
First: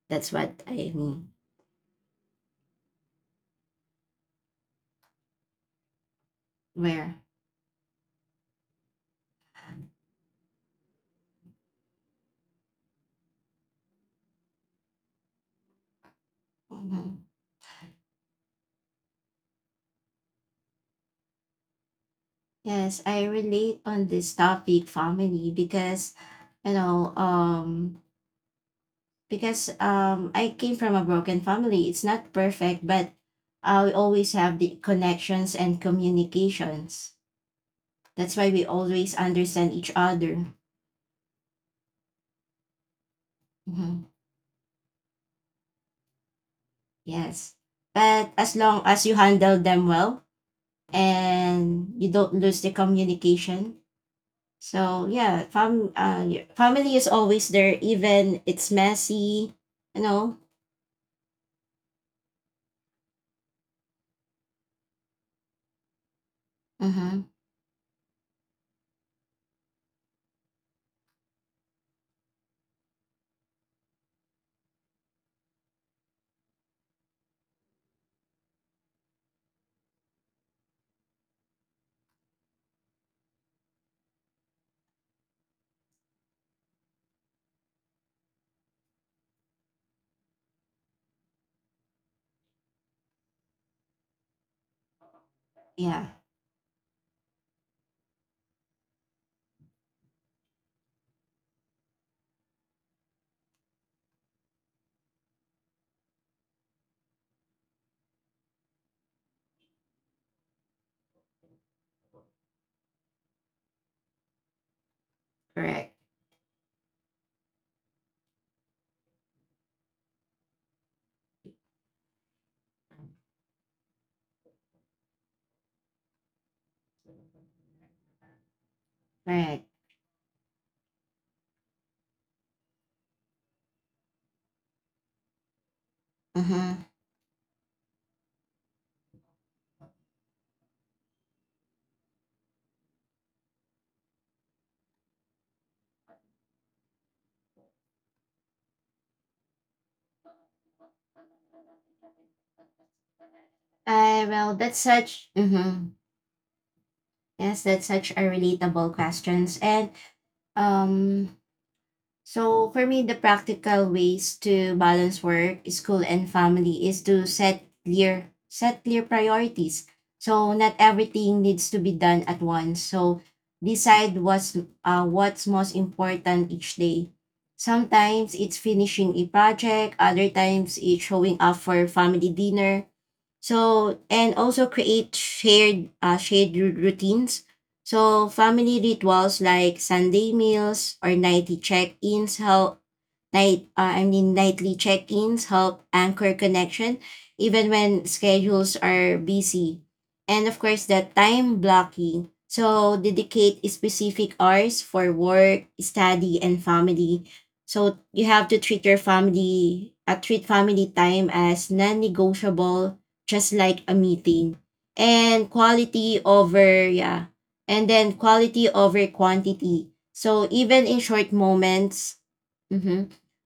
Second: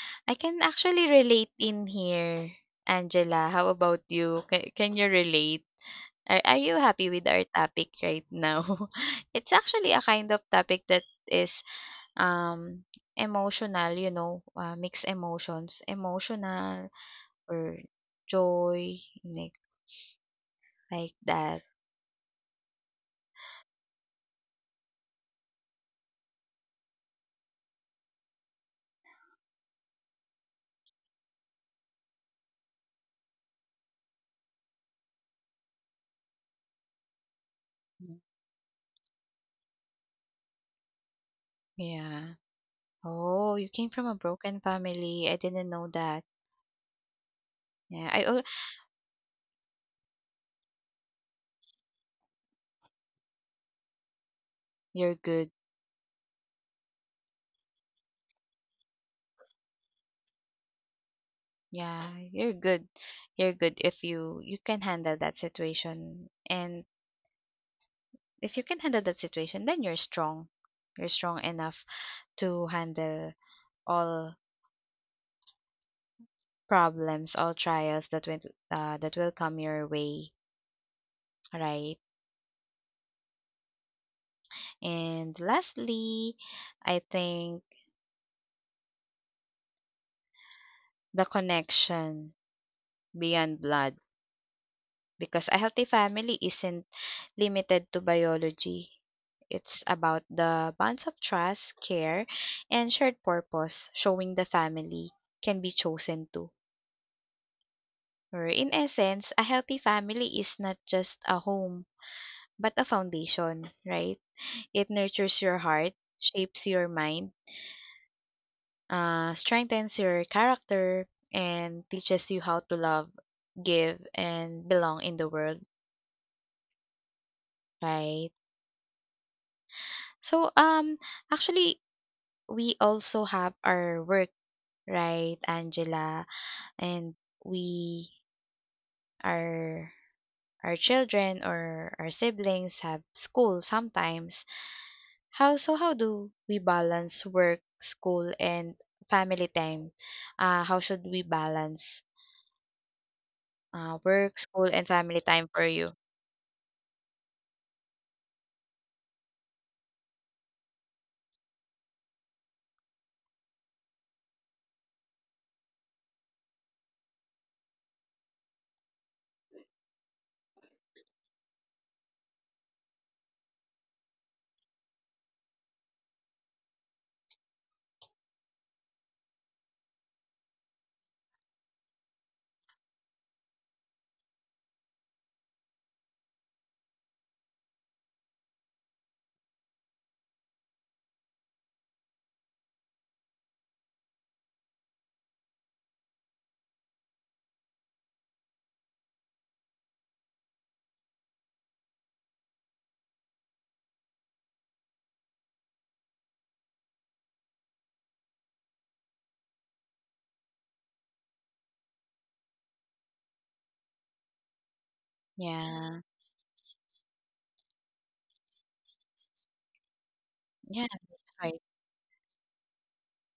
That's I what can I actually mean. relate in here, Angela. How about you? Can you relate? Are you happy Where? with our topic right now? It's actually a kind of topic that is um emotional, you know, mixed emotions, emotional Mhm. or joy, like like that. Yes, I relate on this topic family because you know because I came from a broken family. It's not perfect, but I always have the connections and communications. That's why we always understand each other. Yeah. Oh, you came from Mhm. a broken family. I didn't know that. Yes. Yeah, I But oh, as long as you handle them well and you don't lose the communication. So you're yeah, good. Family is always there even it's messy, you know. Yeah, you're good. You're good if you you can handle that situation. And Mm-hmm. if you can handle that situation, then you're strong. You're strong enough to handle all problems, all trials that went that will come your way, right? And lastly, I think the connection beyond blood, because a healthy Yeah, family isn't limited to biology. It's about the bonds of trust, care, and shared purpose, showing the family can be chosen too. Or in essence, a healthy family is not just a home, but a foundation, right? It nurtures your correct. heart, shapes your mind, strengthens your character, and teaches you how to love, give, and belong in the world, right? Correct. So, actually, we also have our work, right, Angela? Mm-hmm. And we our our children or our siblings have school sometimes. How do we balance work, school and family time? How should we balance work, Well, school that's and family such time for mm-hmm. you? Yes, that's such a relatable questions. And um So for me, the practical ways to balance work, school, and family is to set clear priorities. So not everything needs to be done at once. So decide what's most important each day. Sometimes it's finishing a project, other times it's showing up for family dinner. So and also create shared routines. So family rituals like Sunday meals or nightly check-ins help anchor connection, even when schedules are busy. And of course, the time blocking. So dedicate specific hours for work, study, and family. So you have to treat family time as non-negotiable, just like a meeting. And Yeah. quality over, yeah. And then quality over quantity. So even Yeah, in that's short right. moments, hmm,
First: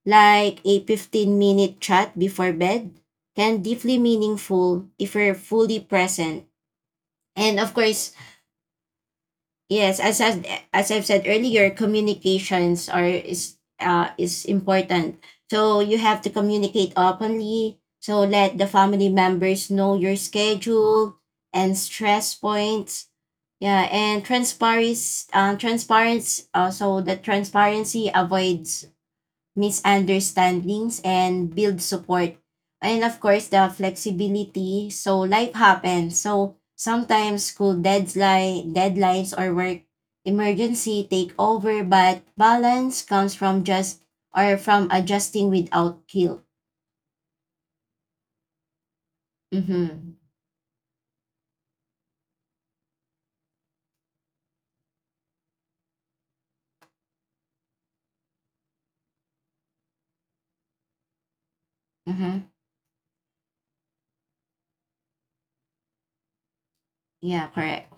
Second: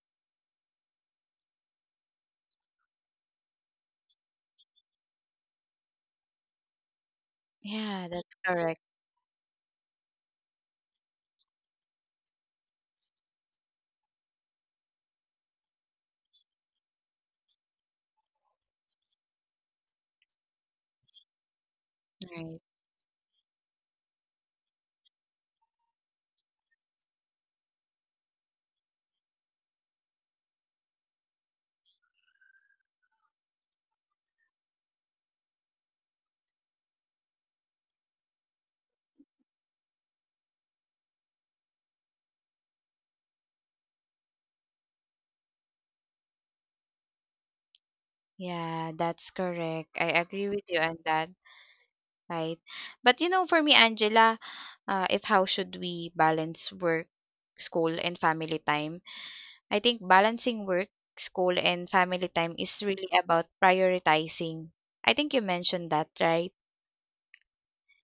like a 15-minute chat before bed can deeply meaningful if we're fully present. And of Yeah, course, that's correct. yes, as I've said earlier, communications are is important. So you have to communicate openly. So let the family members know your schedule and stress Right. points. Yeah, and transparency, so the transparency avoids misunderstandings and build support. And of course, the flexibility. So life happens. So sometimes school deadline deadlines or work emergency take over, but balance comes from just or from adjusting without guilt. Yeah, that's correct. I Mm-hmm. agree with you on that, right? But you know, for me, Angela, if how should we balance work, school, and family time. I think balancing work, school, and family time Mm-hmm. is really about prioritizing. I think you mentioned that, right? Yeah, correct.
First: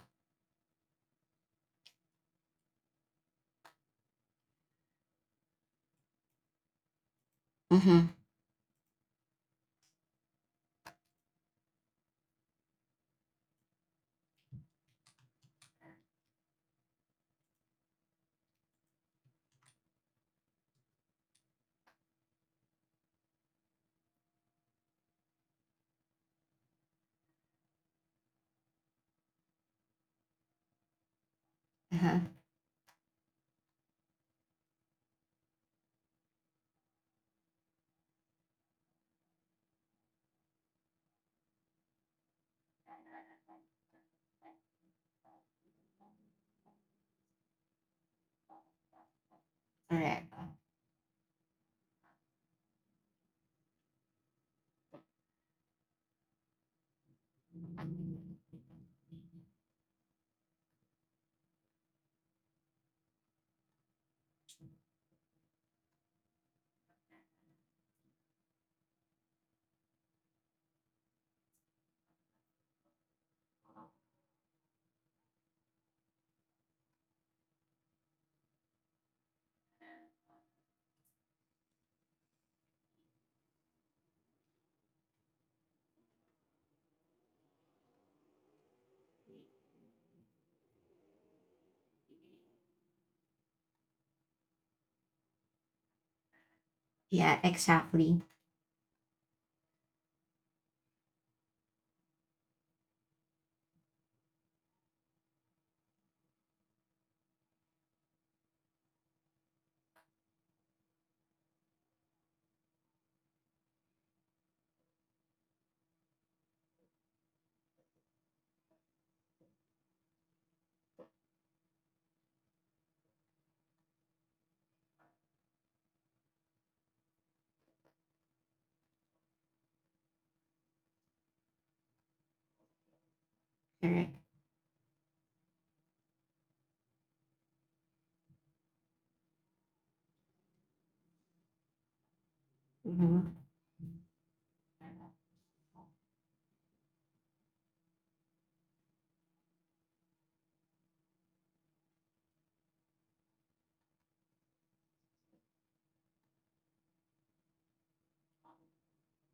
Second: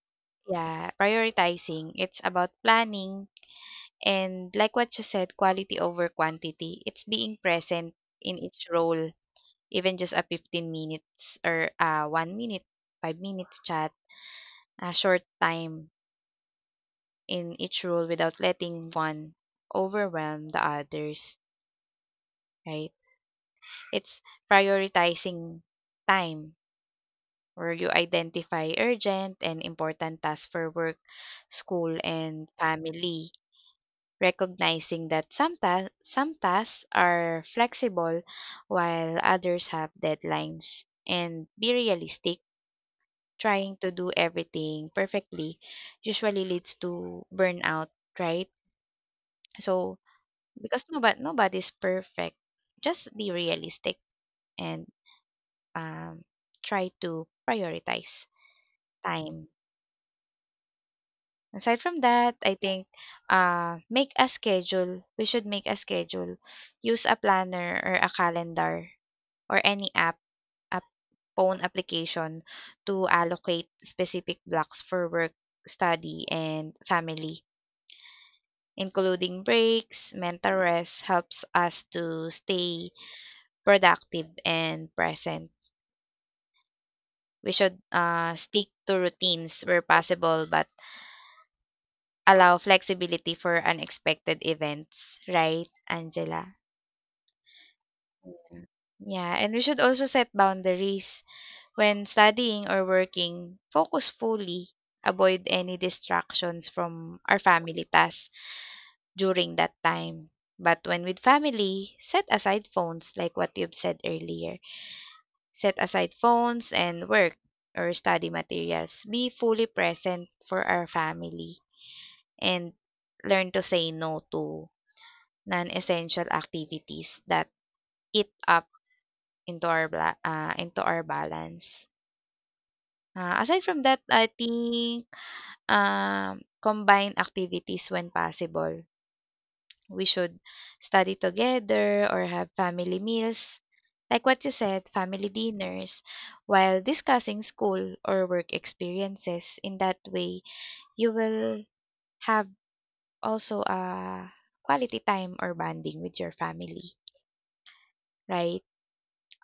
Yeah, prioritizing. It's about planning and, like what you said, quality over quantity. It's being present Mm-hmm. in each role, even just a 15 minutes or 1 minute, 5 minutes chat, a short time in each role without letting one overwhelm the others, right? It's prioritizing time where you identify urgent and important tasks for work, school, Uh-huh. and family, recognizing that some tasks are flexible while others have deadlines, and be realistic. Trying to do everything perfectly usually leads to burnout, right? So, Correct. because nobody's perfect, just be realistic and um, try to prioritize time. Aside from that, I think make a schedule. We should make a schedule. Use a planner or a calendar or any app, a phone application, to allocate specific blocks for work, study, and family. Including breaks, mental rest helps us to stay productive and present. We should stick to routines where possible, but allow flexibility for unexpected events, right, Angela? Yeah, exactly. Yeah. Yeah, and we should also set boundaries when studying or working. Focus fully. Avoid any distractions from our family tasks during that time. But when with family, set aside phones, like what you've said earlier. Set aside phones and work or study materials. Be fully present for our family and learn to say no to non-essential activities that eat up into our balance. Aside from that, Correct. I think combine activities when possible. We should study together or have family Mm-hmm. meals, like what you said, family dinners, while discussing school or work experiences. In that way, you will have also a quality time or bonding with your family, right?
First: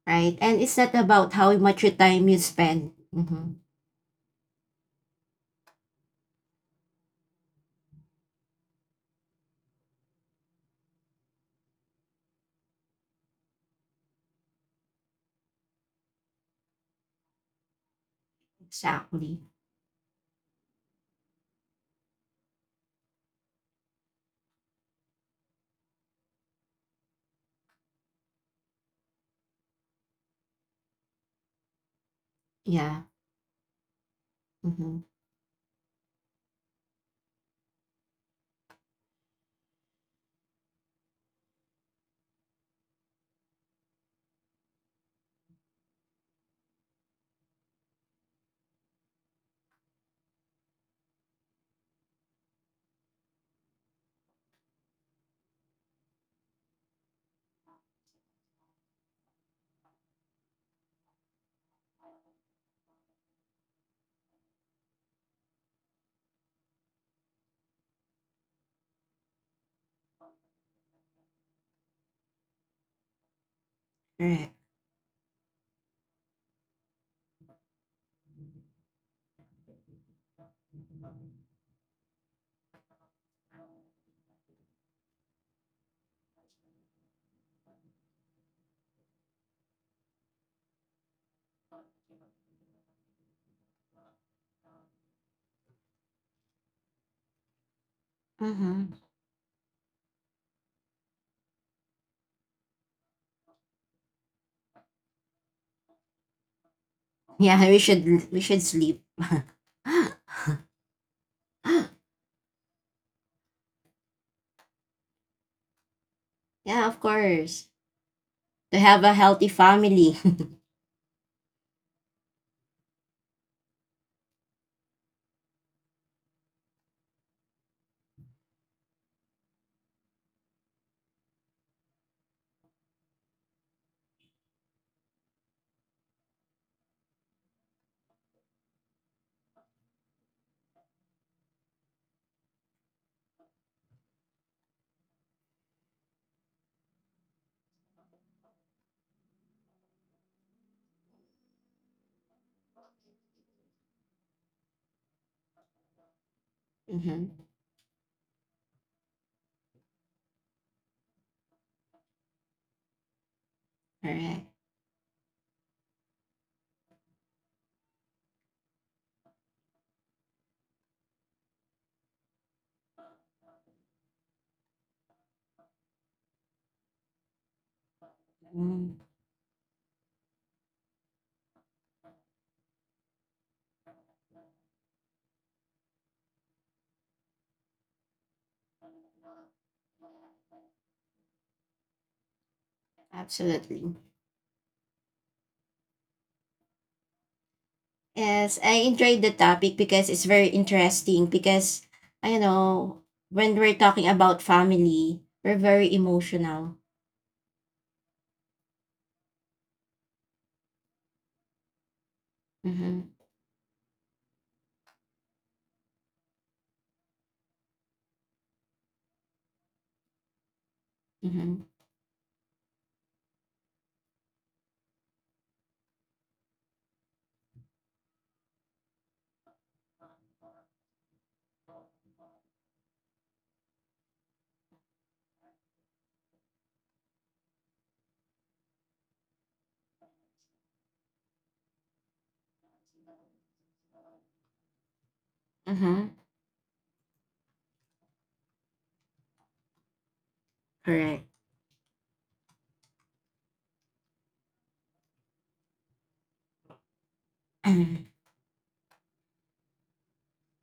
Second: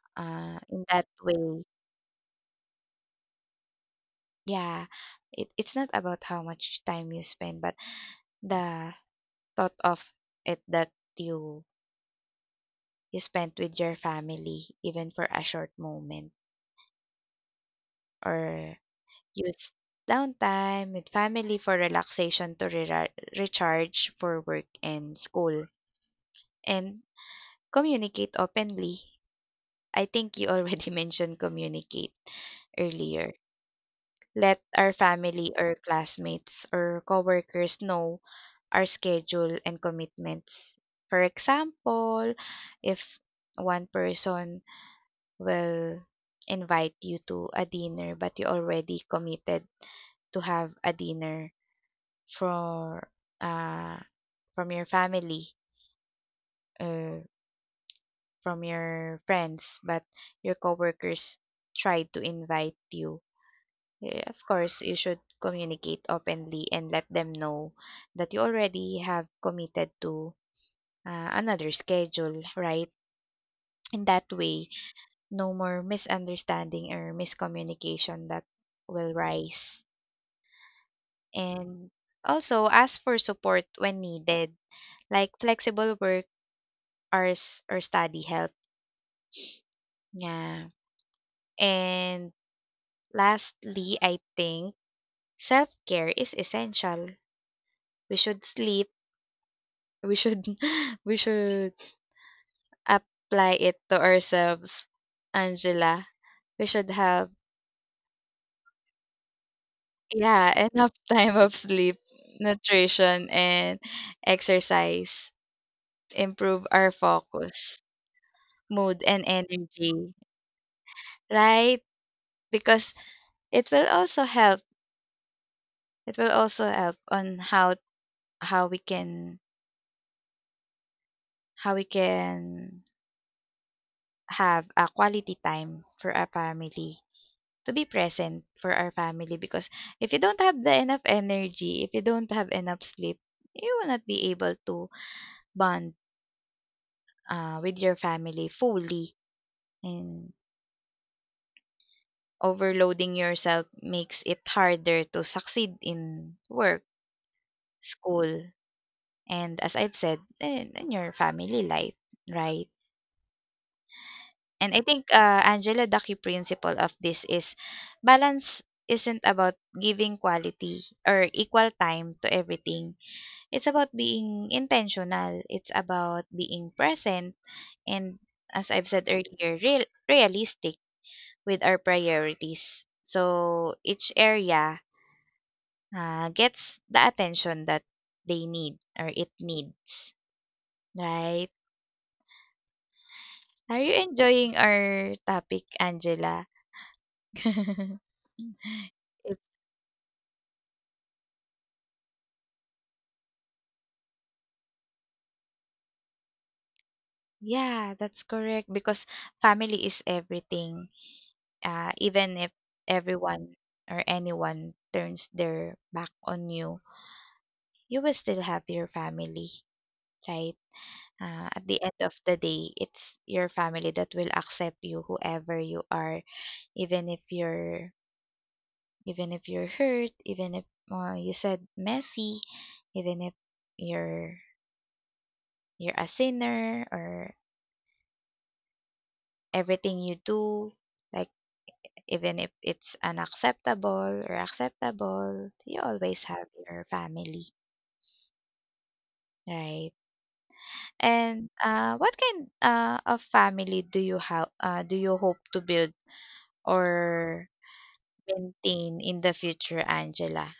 Right. And it's in not that about how way much your time you spend. Mm-hmm. Yeah, it, it's not about how much time you spend, but the thought of it that you you spent with your family, even for a short moment, or Exactly. use downtime with family for relaxation to recharge for work and school, and communicate openly. I think you already mentioned communicate Yeah. earlier. Let our Mm-hmm. family or classmates or coworkers know our schedule and commitments. For example, if one person will invite you to a dinner but you already committed to have a dinner for uh from your family uh, from your friends but your coworkers tried to invite you, of course you should communicate openly and let them know that you already have committed to another schedule, right? In that Right. way, no more misunderstanding or miscommunication that will rise. And also ask for support when needed, like flexible work hours or study help. Yeah. And lastly, I think self care is essential. We should sleep. Mm-hmm. We should we should apply it to ourselves, Angela. We should have. Yeah, we should sleep. Yeah, enough time of sleep, Yeah, nutrition, and exercise improve our of focus, course. To mood, have and a healthy energy, family. right? Because it will also help. It will also help on how how we can how we can have a quality time for our family, to be present for our family, because if you don't have the enough energy, if you don't have enough sleep, you will not be able to bond with your family fully, and overloading yourself makes it harder to succeed in work, Mm-hmm. school, and as I've said, in your family life, right? All right. And I think Angela, the principle of this is balance isn't about giving quality or equal time to everything. It's about being intentional. It's about being present and, as I've Mm, said earlier, realistic with our priorities. So each area gets the attention that they need or it needs, right? Are you absolutely. enjoying our topic, Angela? Yes, I enjoyed the It- topic because it's very interesting. Because I know when we're talking about family, we're very emotional. yeah, that's correct because family is everything. Even if Mm-hmm. everyone or anyone turns their back on you, you will still have your family, right? Mm-hmm. At the end of the day, it's your family that will accept you, whoever you are, even if you're even if you're hurt, even if you said messy, even if you're you're a sinner or everything you do, like even if it's unacceptable or acceptable, you Mm-hmm. always have your family, right? Correct. And what kind of family do you have? Do you hope to build or maintain in the future, Angela?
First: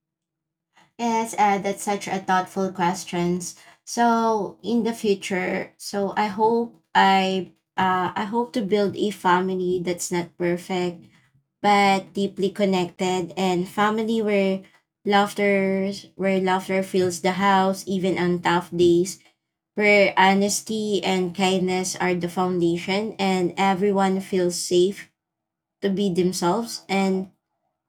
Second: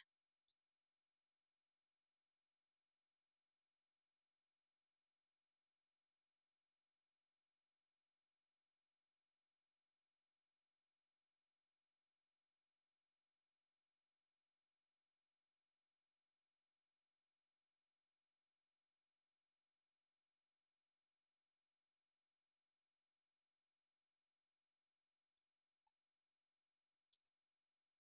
Yes, that's such a thoughtful questions. So in the future, so I hope to build a family that's not perfect but deeply connected, and family where laughter fills the house even on tough days, where honesty and kindness are the foundation and everyone feels safe to be themselves. And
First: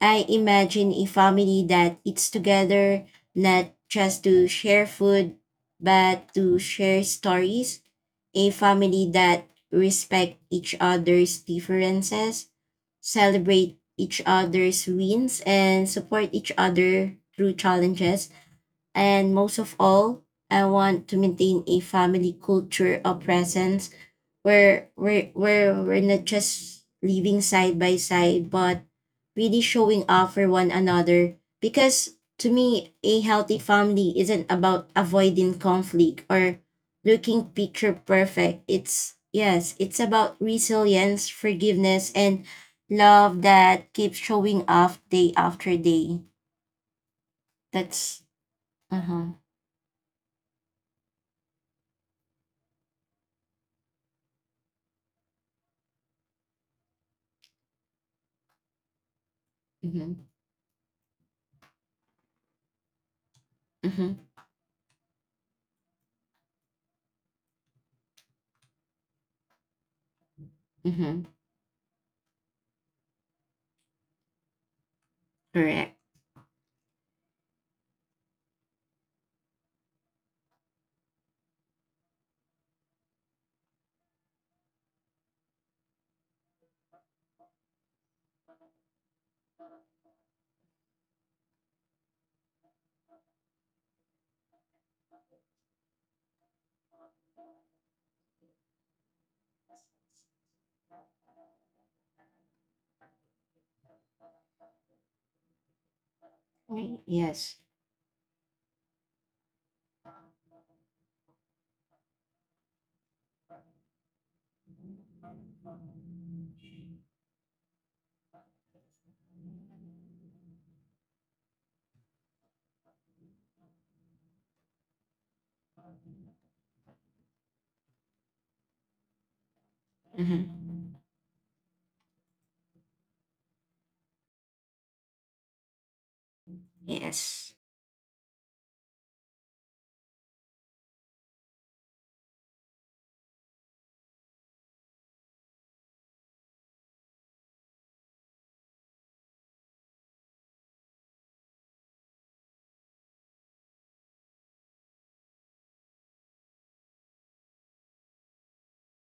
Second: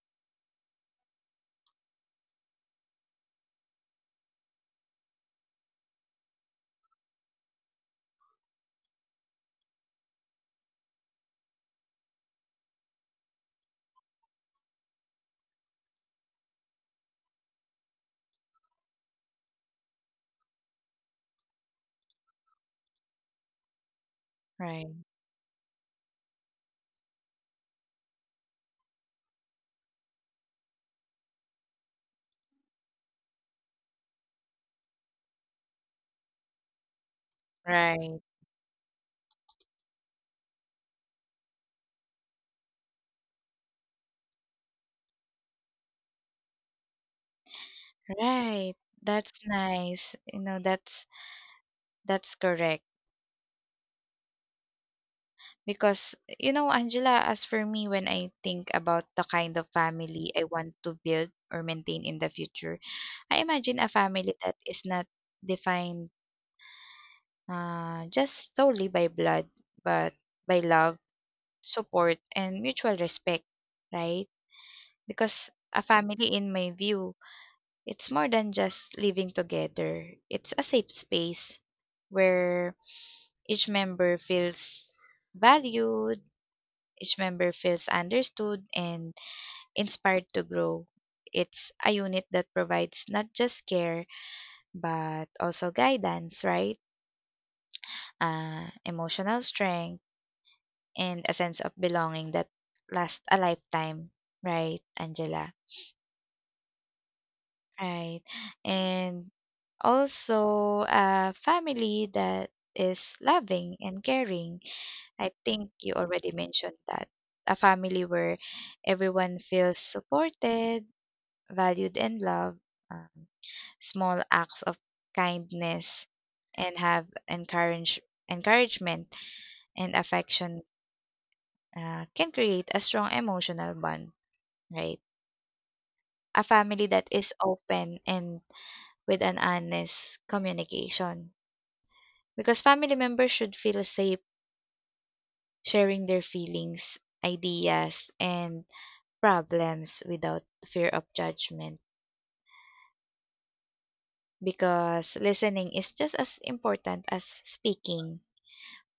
I imagine a family that eats together, not just to share food, but to share stories. A family that respect each other's differences, celebrate each other's wins, and support each other through challenges. And most of all, I want to maintain a family culture of presence where Right, we're not just living side by side, but really showing up for one another. Because to me, a healthy family isn't about avoiding conflict or looking picture right, perfect. It's, yes, it's about resilience, forgiveness, and love that keeps showing up day after day. That's, right. uh huh. That's nice. You know, that's correct. Because, you know, Angela, as for me, when I think about the kind of Mm-hmm. family I want to build or maintain in the future, I imagine a Mm-hmm. family that is not defined just solely by blood, but by love, Mm-hmm. support, and mutual respect, right? Because a Correct. family, in my view, it's more than just living together, it's a safe space where each member feels valued. Each member feels understood and inspired to grow. It's a unit that provides not just care, but also guidance, right? Emotional strength and a sense of belonging that lasts a lifetime, right, Angela? Right. Yes. Right. And also a family that is loving and caring. I think you already mentioned that. A family where everyone feels supported, valued, and loved, um, small acts of kindness, and have encouragement and affection Mm-hmm. Can create a strong emotional bond, right? A family that is Yes. open and with an honest communication. Because family members should feel safe sharing their feelings, ideas, and problems without fear of judgment, because listening is just as important as speaking.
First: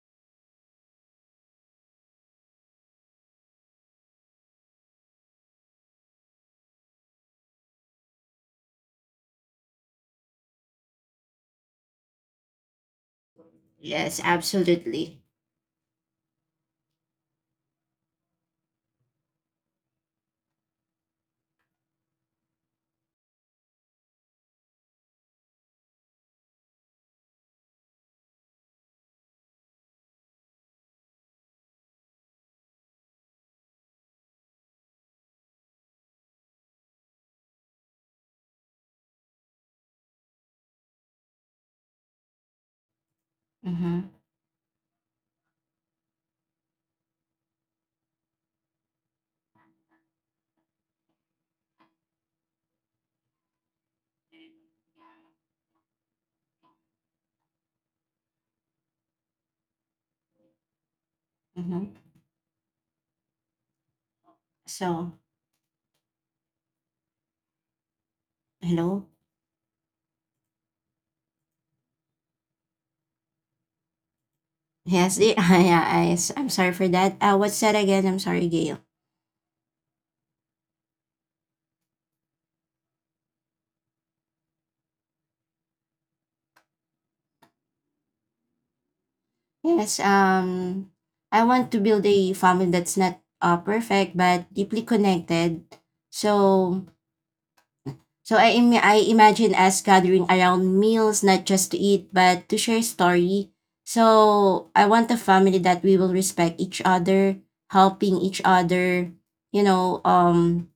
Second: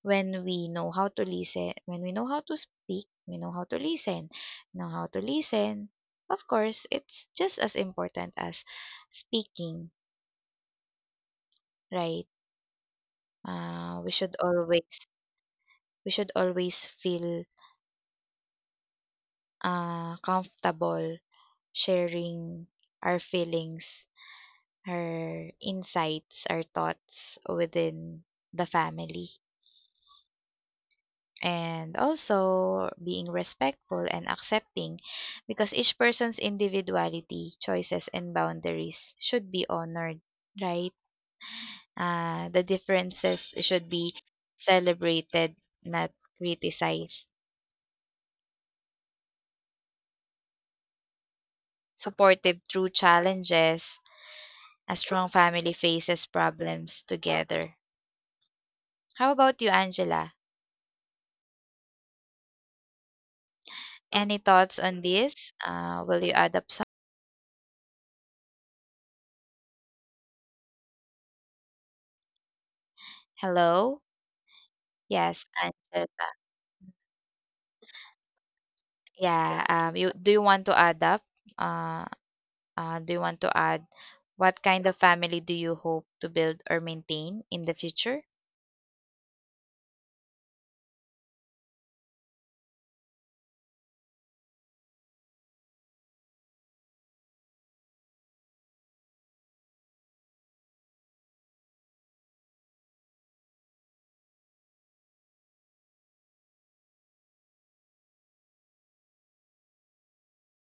When we know how to listen, when we know how to speak, we know how to listen, know how to listen. Of course, it's just as important as speaking, right? Uh, we Yes, should always absolutely. we should always feel comfortable sharing our feelings, our insights, our thoughts within the family. And also being respectful and accepting, because each person's individuality, choices, and boundaries should be honored, right? The differences should Mm-hmm. be celebrated, not criticized. Supportive through challenges, a strong family faces problems together. How about you, Angela? Mm-hmm. Any thoughts on So, this? Will you add up some? hello? Hello? Yes, the, Yes, ah, yeah, Angela. I, am sorry for that. What's that again? I'm sorry, Gail. Yeah, you do you want to add up? Uh, do you want to add what kind of family do you hope to build or maintain in the future? Yes, I want to build a family that's not perfect but deeply connected. So, so I imagine us gathering around meals, not just to eat, but to share story. So, I want a family that we will respect each other, helping each other, you know, um,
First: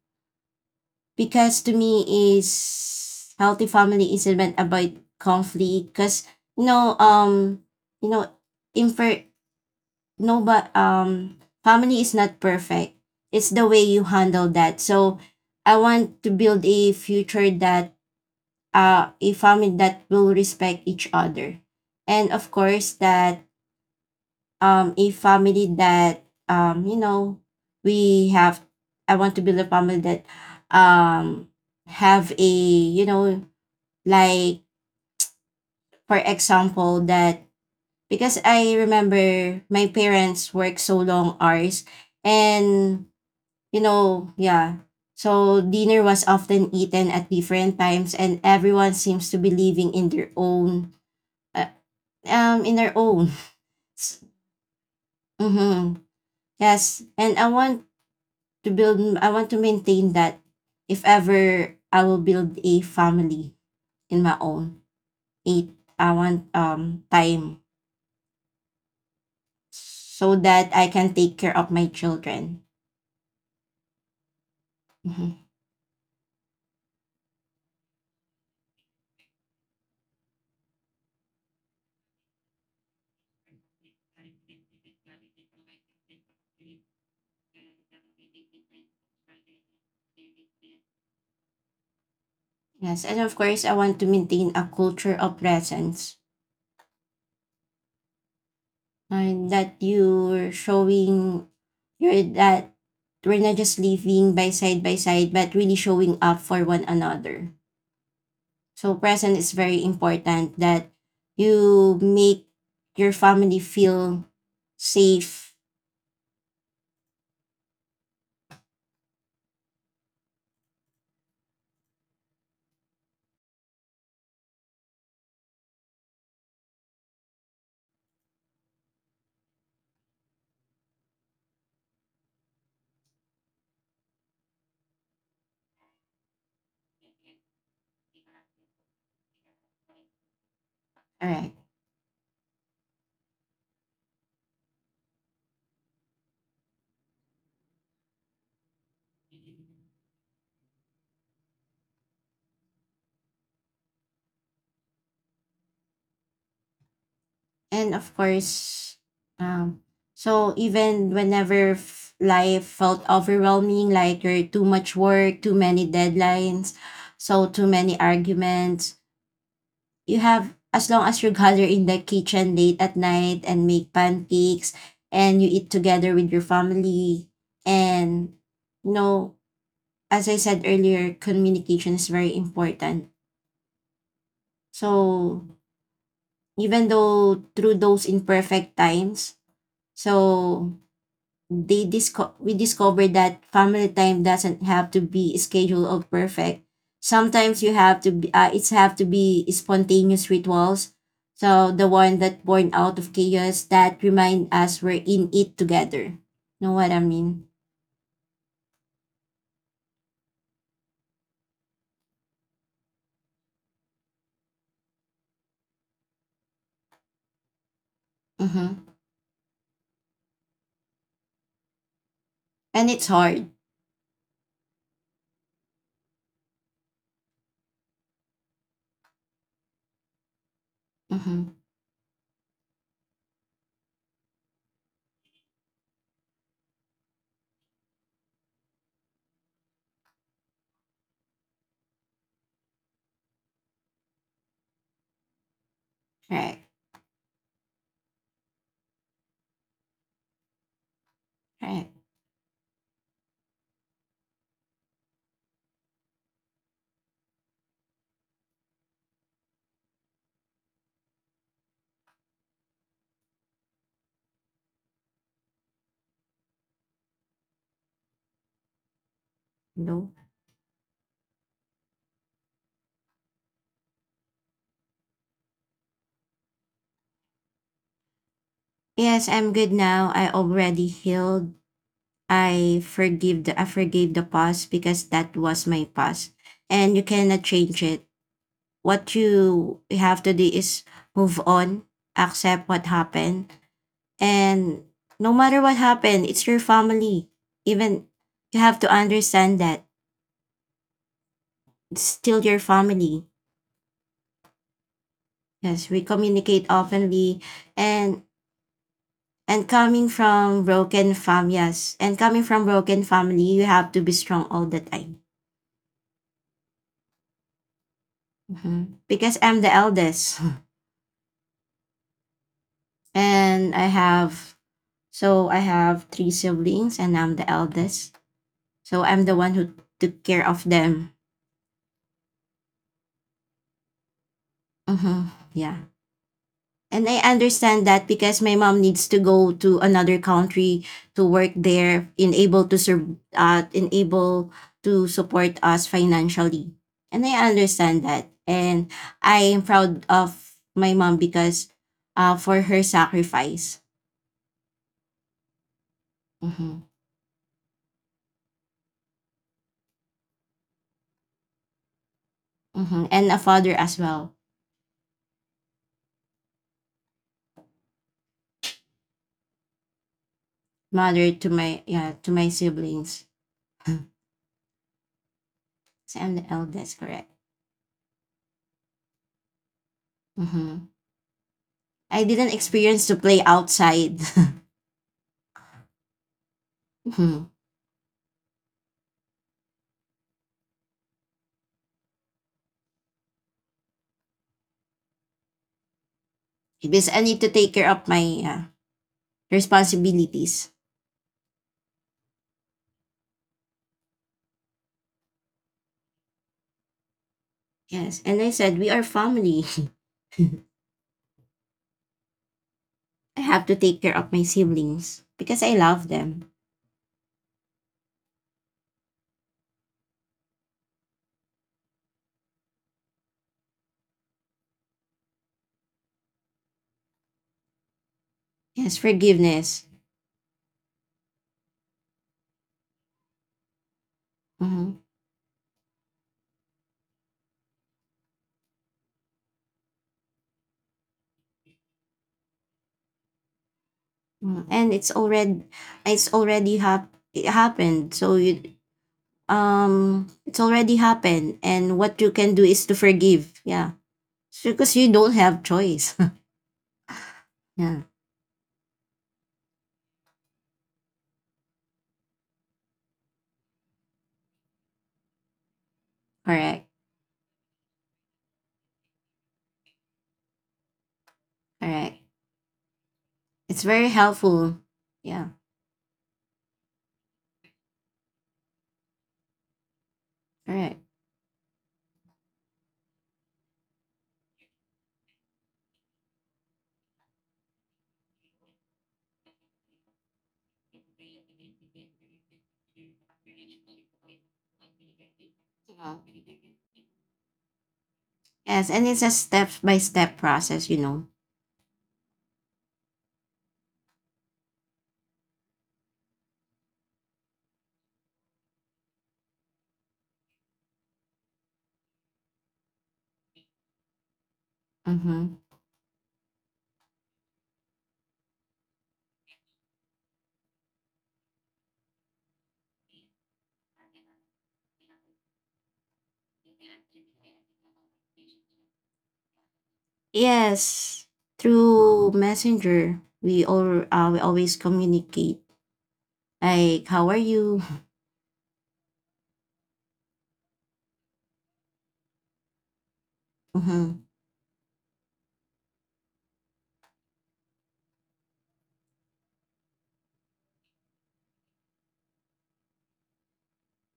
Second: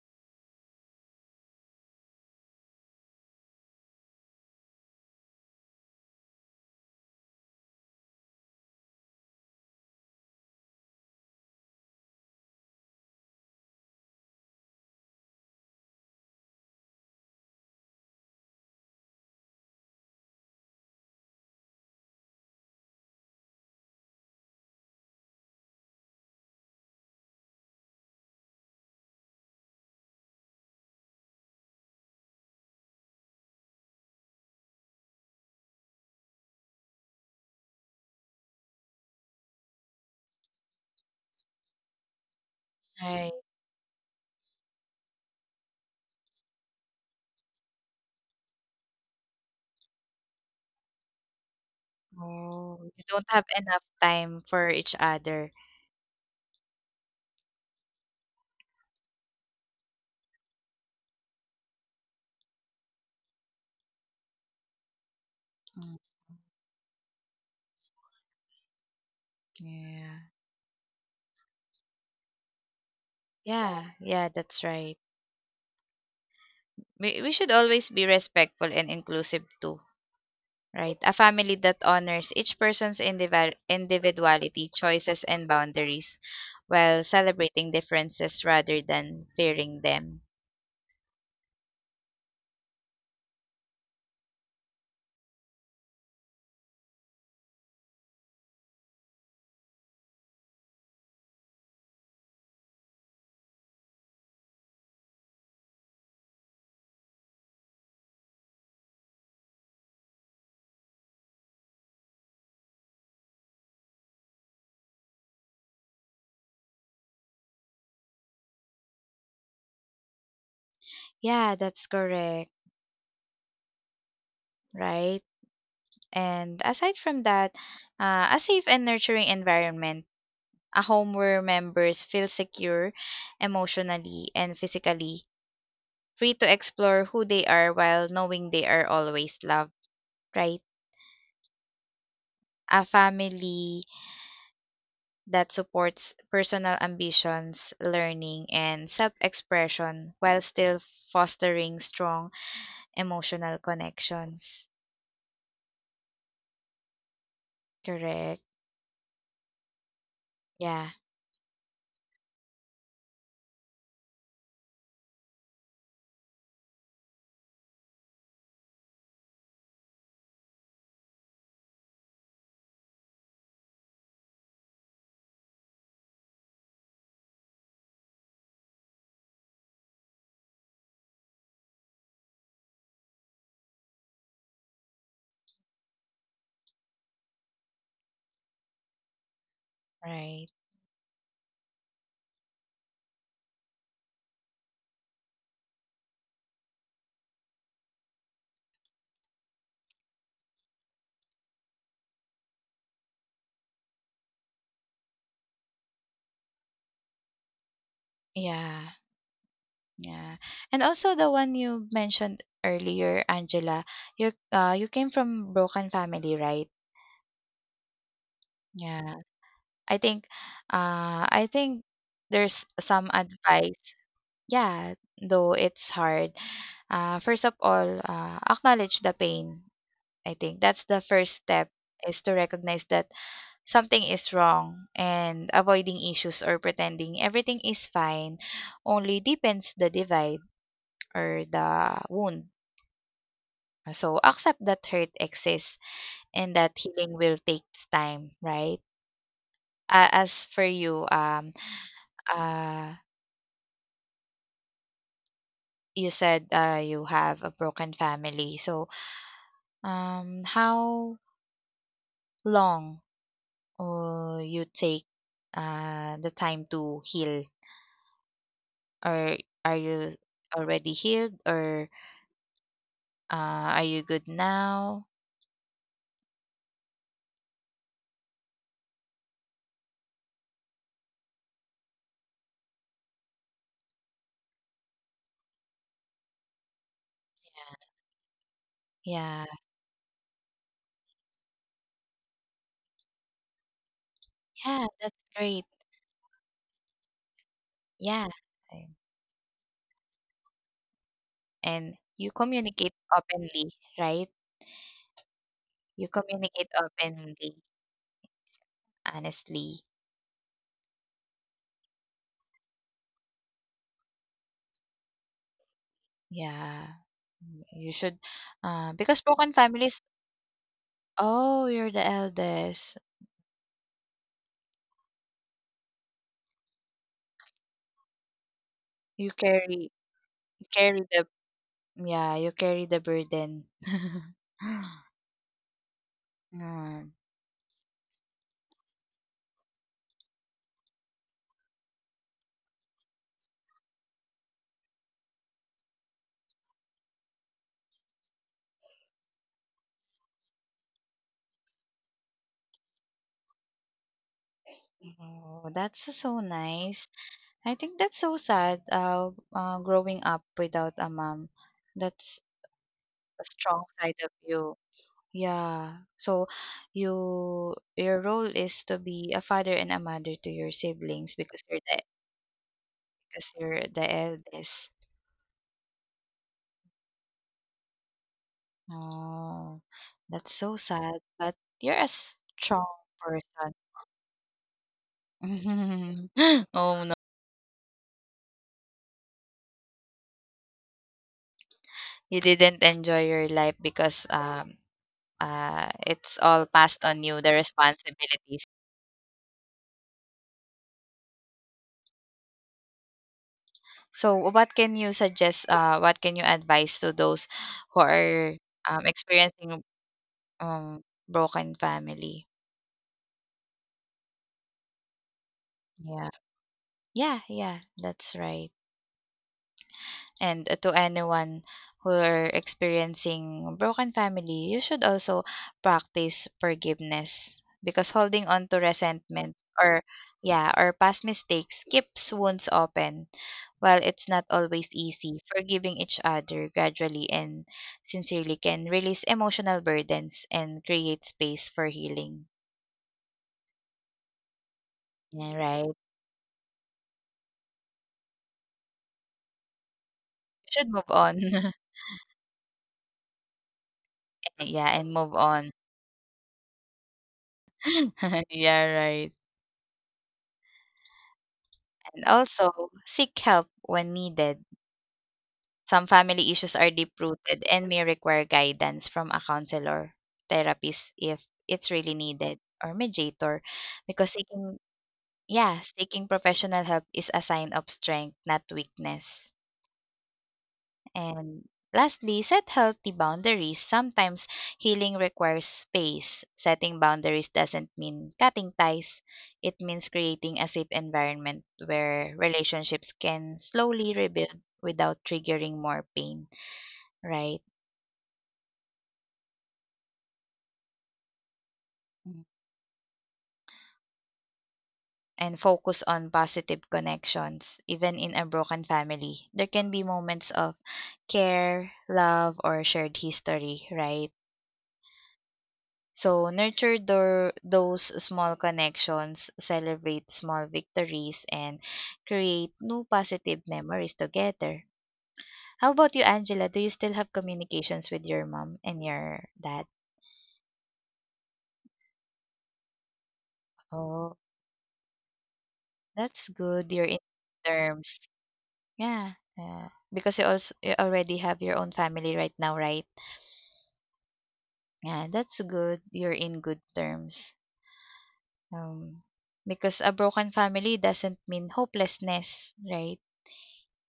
because to me is healthy family is not about conflict because you know um you know infer no but family is not perfect, it's the way you handle that. So I want to build a future that, a family that will respect each other, and of course that a family that um you know we have. I want to build a family that um have a you know like for example that Because I remember my parents work so long hours and Right. you know yeah so dinner was often eaten at different times and everyone seems to be living in their own uh, in their Oh, you don't own. have enough time for each other. Mm-hmm. Yes, and I want to maintain that. If ever I will build a family in my own, it Okay. I want time Yeah, so that I can take care of my children. yeah, yeah, that's right. Mhm. We should always be respectful and inclusive too, right? A family that honors each person's individuality, choices, and boundaries while celebrating differences rather than fearing them. Yes, and of course I want to maintain a culture of presence, and that you're showing you're that we're not just living by side by side, but really showing up for one another. So present is very important, that you make your family feel safe. Yeah, that's correct, right? And aside from that, a safe and nurturing environment, a home where members feel secure emotionally and physically, free to explore who they are while knowing they are always loved, right? Alright. A family that supports personal ambitions, learning, and self expression while still fostering strong emotional connections. And of Correct. course, um, so even Yeah, whenever life felt overwhelming, like you're too much work, too many deadlines, so too many arguments, you have, as long as you gather in the kitchen late at night and make pancakes and you eat together with your family and you know as I said earlier, communication is very important. So even though through those imperfect times, right. so we discovered that family time doesn't have to be scheduled or perfect. Sometimes you have to be, it's have to be spontaneous rituals. So the one that born out of chaos that remind us we're in it together. Know what I mean? Yeah. Yeah. And also the one you mentioned earlier, Angela, you you came from broken family, right? Mm-hmm. Yeah. I think I think there's And it's some hard. advice. Yeah, though it's hard. First of all, acknowledge the pain. I think that's the Mm-hmm. first step, is to recognize that something is wrong, and avoiding issues or pretending everything is fine only deepens the divide or the wound. So accept that hurt exists Right. and that healing will take time, right? As for you, Right. Uh, you said you have a broken family. So, how long you take the time to heal, No. or are you already healed, or uh, are you good now? Yes, I'm good now. I already healed. I forgave the past because that was my past. And you cannot change it. What you have Yeah, to yeah, do is move on, accept what happened. And no matter yeah, what that's happened, it's great. your family. Even you have to Yeah, understand that it's still your and you family. communicate openly, right? Yes, we communicate You openly. communicate and openly, and coming honestly. from broken fam yes, and coming from broken family you have to be strong all the time. Yeah. Mm, you should, Mhm. Because I'm the because broken eldest. families, oh, you're the eldest. And I have three siblings and I'm the eldest. So I'm the one You who took carry, care of you them. carry the, yeah, you carry the burden. Hmm. Yeah. And I Mm. understand that because my mom needs to go to another country to work there, in able to serve, in able to support us financially. And I understand that. And I am proud of my mom because for her sacrifice. Oh, that's so so Mhm. nice. I think that's so sad. Growing up without a mom, that's Mhm, and a a father as strong well. side of you. Yeah. So you, your role is to be a father and a mother to your Mother to siblings, because my, you're yeah, the, to my siblings. because you're the eldest. So I'm the eldest, correct. Oh, that's Mhm. so sad, but you're a I didn't strong experience to play person. outside. Oh no, Mhm. you didn't enjoy your life because it's all Because passed I on need to you, the take care of my responsibilities. responsibilities. So what can you suggest, what can you advise to those Yes. who And I are said, we are family. experiencing, I Um, broken family. have to take care of my siblings because I love them. Yeah. Yeah, yeah, that's right. And to anyone who are experiencing broken family, you should also practice forgiveness because holding on Yes, to resentment forgiveness. or yeah, or past mistakes keeps wounds open. While it's not Mhm. always easy, forgiving each other gradually and sincerely can release emotional burdens and create space for healing. Mhm. And it's already, Yeah, right. It happened. So you, it's already Should move happened, on. and what you can do is to forgive, yeah, because you Yeah, don't and have move on. choice. Yeah. Yeah, right. And also, seek help when needed. Some Correct. family issues are deep-rooted and may require guidance from a counselor, therapist if Correct. it's really needed, or It's mediator, very because helpful. seeking, Yeah. yeah, seeking professional help is a sign of strength, not weakness. Correct. And lastly, set healthy boundaries. Sometimes healing requires space. Setting boundaries doesn't mean cutting ties, it means creating a safe environment where relationships can slowly rebuild without triggering Yeah. more pain, right? Yes, and it's a step by step process, you know. Mm. And focus on positive connections. Even in a broken family, there can be moments of care, love, or shared history, right? Mm-hmm. So nurture those small connections, celebrate small victories, and create new positive memories together. How about you, Angela? Do you still have communications with your mom and your dad? Yes, through messenger we all, we Oh, always communicate, that's like good. You're how in are you. terms. Yeah. Yeah. Because you already have your own family right now, right? Mm-hmm. Yeah, that's good. You're in good terms. Um, because a broken family doesn't mean hopelessness, right?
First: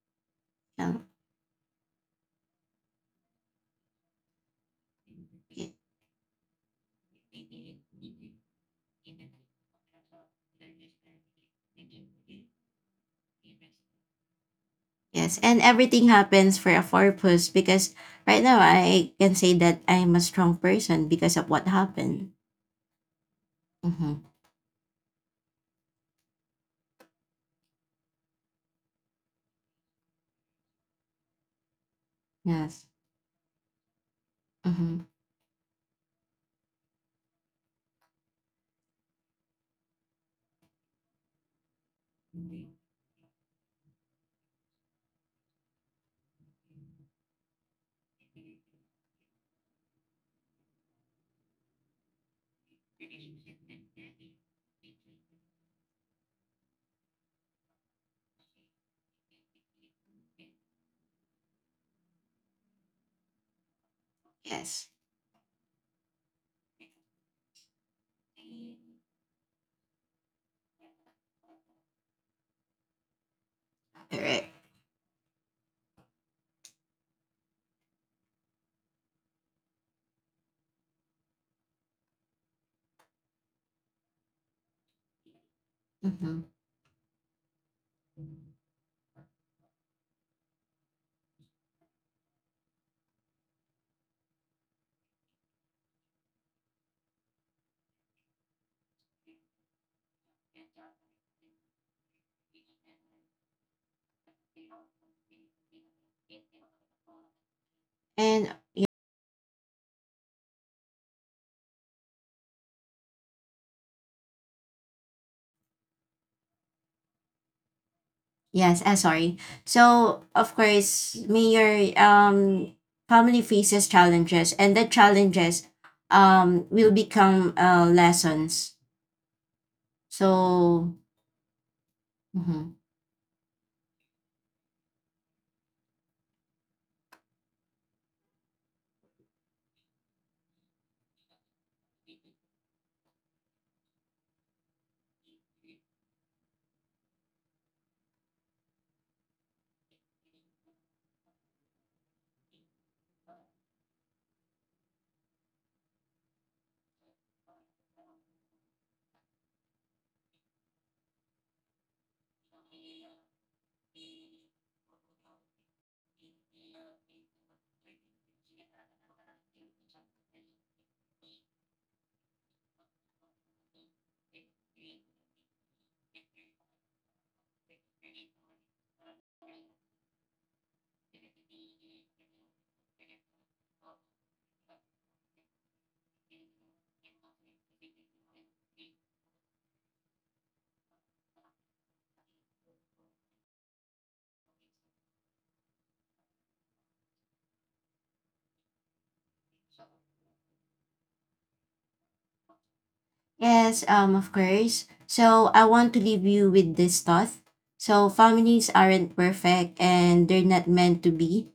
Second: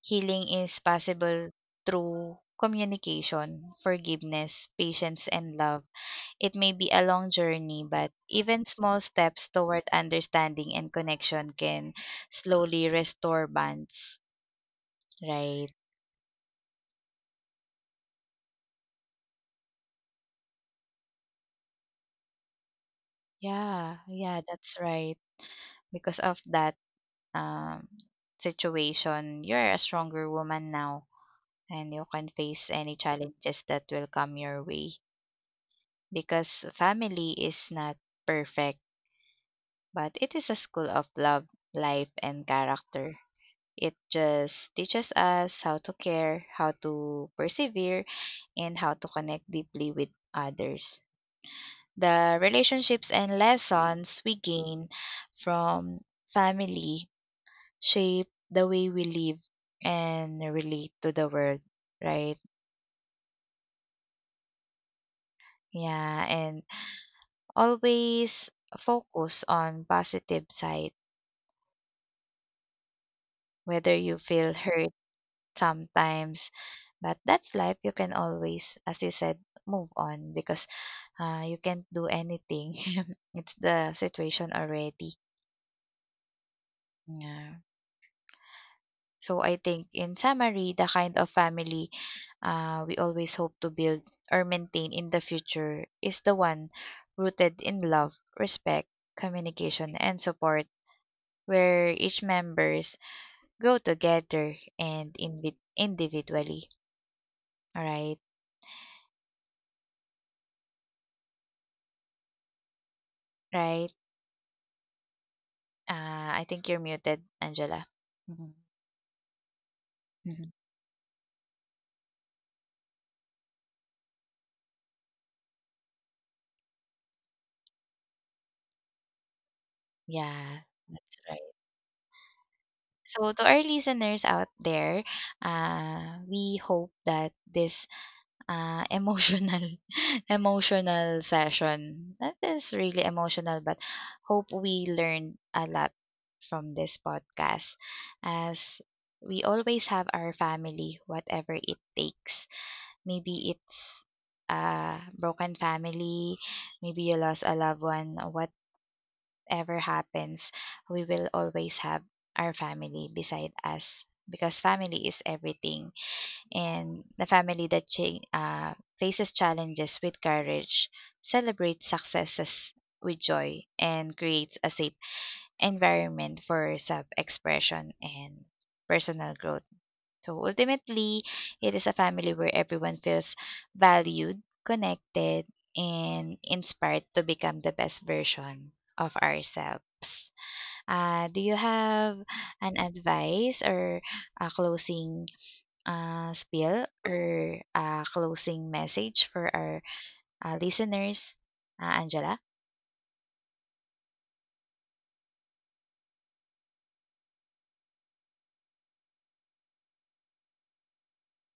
Healing is Yeah. possible through communication, forgiveness, patience, and love. It may be a long journey, but even small steps toward understanding and connection can slowly restore bonds. Yes, Right. and everything happens for a purpose, because right now I can say that I'm a strong person because of what happened. Yeah, Mm-hmm. yeah, that's right. Because of that um, situation, you're a stronger woman now and you can face Yes. any challenges that will come your way, Mm-hmm. because family is not perfect. But it is a school of love, life, and character. It just teaches us how to care, how to persevere, and how to connect deeply with others. The relationships and lessons we gain from family shape the way we live and relate to the world, right? Yes. Yeah, and always focus on positive side. Whether you feel Correct. hurt sometimes. But that's life. You can always, as you said, move on, because you can't do anything. It's the situation already. Mm-hmm. Yeah. So I think, in summary, the kind of family we always hope to build or maintain in the future is the one rooted in love, respect, communication, and support, where each members grow together and individually. All right, And right. Ah, I think you're muted, Angela. Mhm. yes, sorry. So Mhm. of course, may your family faces challenges, and the challenges will become lessons. Yeah, So. that's right. Mhm. So to our listeners out there, we hope that this emotional, emotional session that is really emotional, but hope we learned a lot from this podcast, as we always have our family, whatever it takes. Maybe it's a broken family, maybe you lost a loved one, what ever happens, we will always have our family beside us because family is everything. And the family that faces challenges with courage, celebrates successes with joy, and creates a safe environment for self expression and personal growth. So ultimately, it is a family where everyone feels valued, connected, and inspired to become the best version of ourselves. Do you have an advice or a closing spiel or a closing message for our listeners, Angela? Yes, of course. So I want to leave you with this thought. So families aren't perfect and they're not meant to be.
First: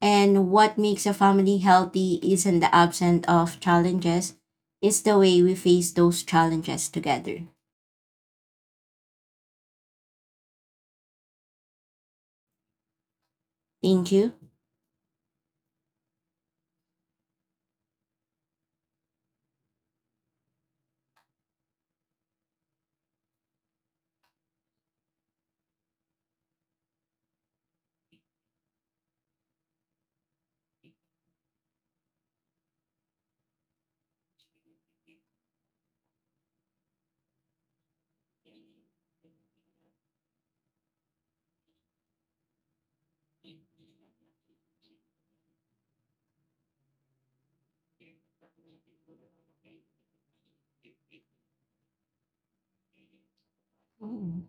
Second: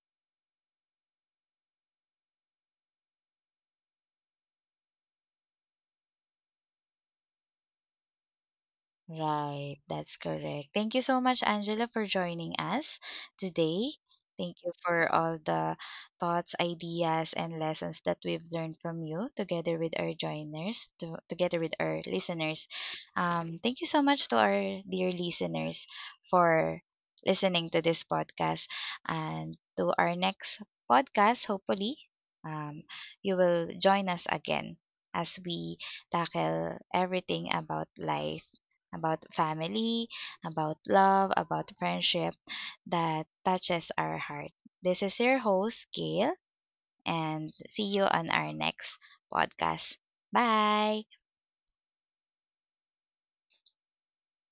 And what makes a family healthy isn't the absence of challenges, it's the way we face those challenges together. Right, that's correct. Thank you so much, Angela, for joining us today. Thank you. Thank you for all the thoughts, ideas, and lessons that we've learned from you together with our joiners, together with our listeners. Thank you so much to our dear listeners for listening to this podcast. And to our next podcast, hopefully, um, you will join us again as we tackle everything about life, about family, about love, about friendship that touches our heart. This is your host, Gail, and see you on our next podcast. Bye. Mm.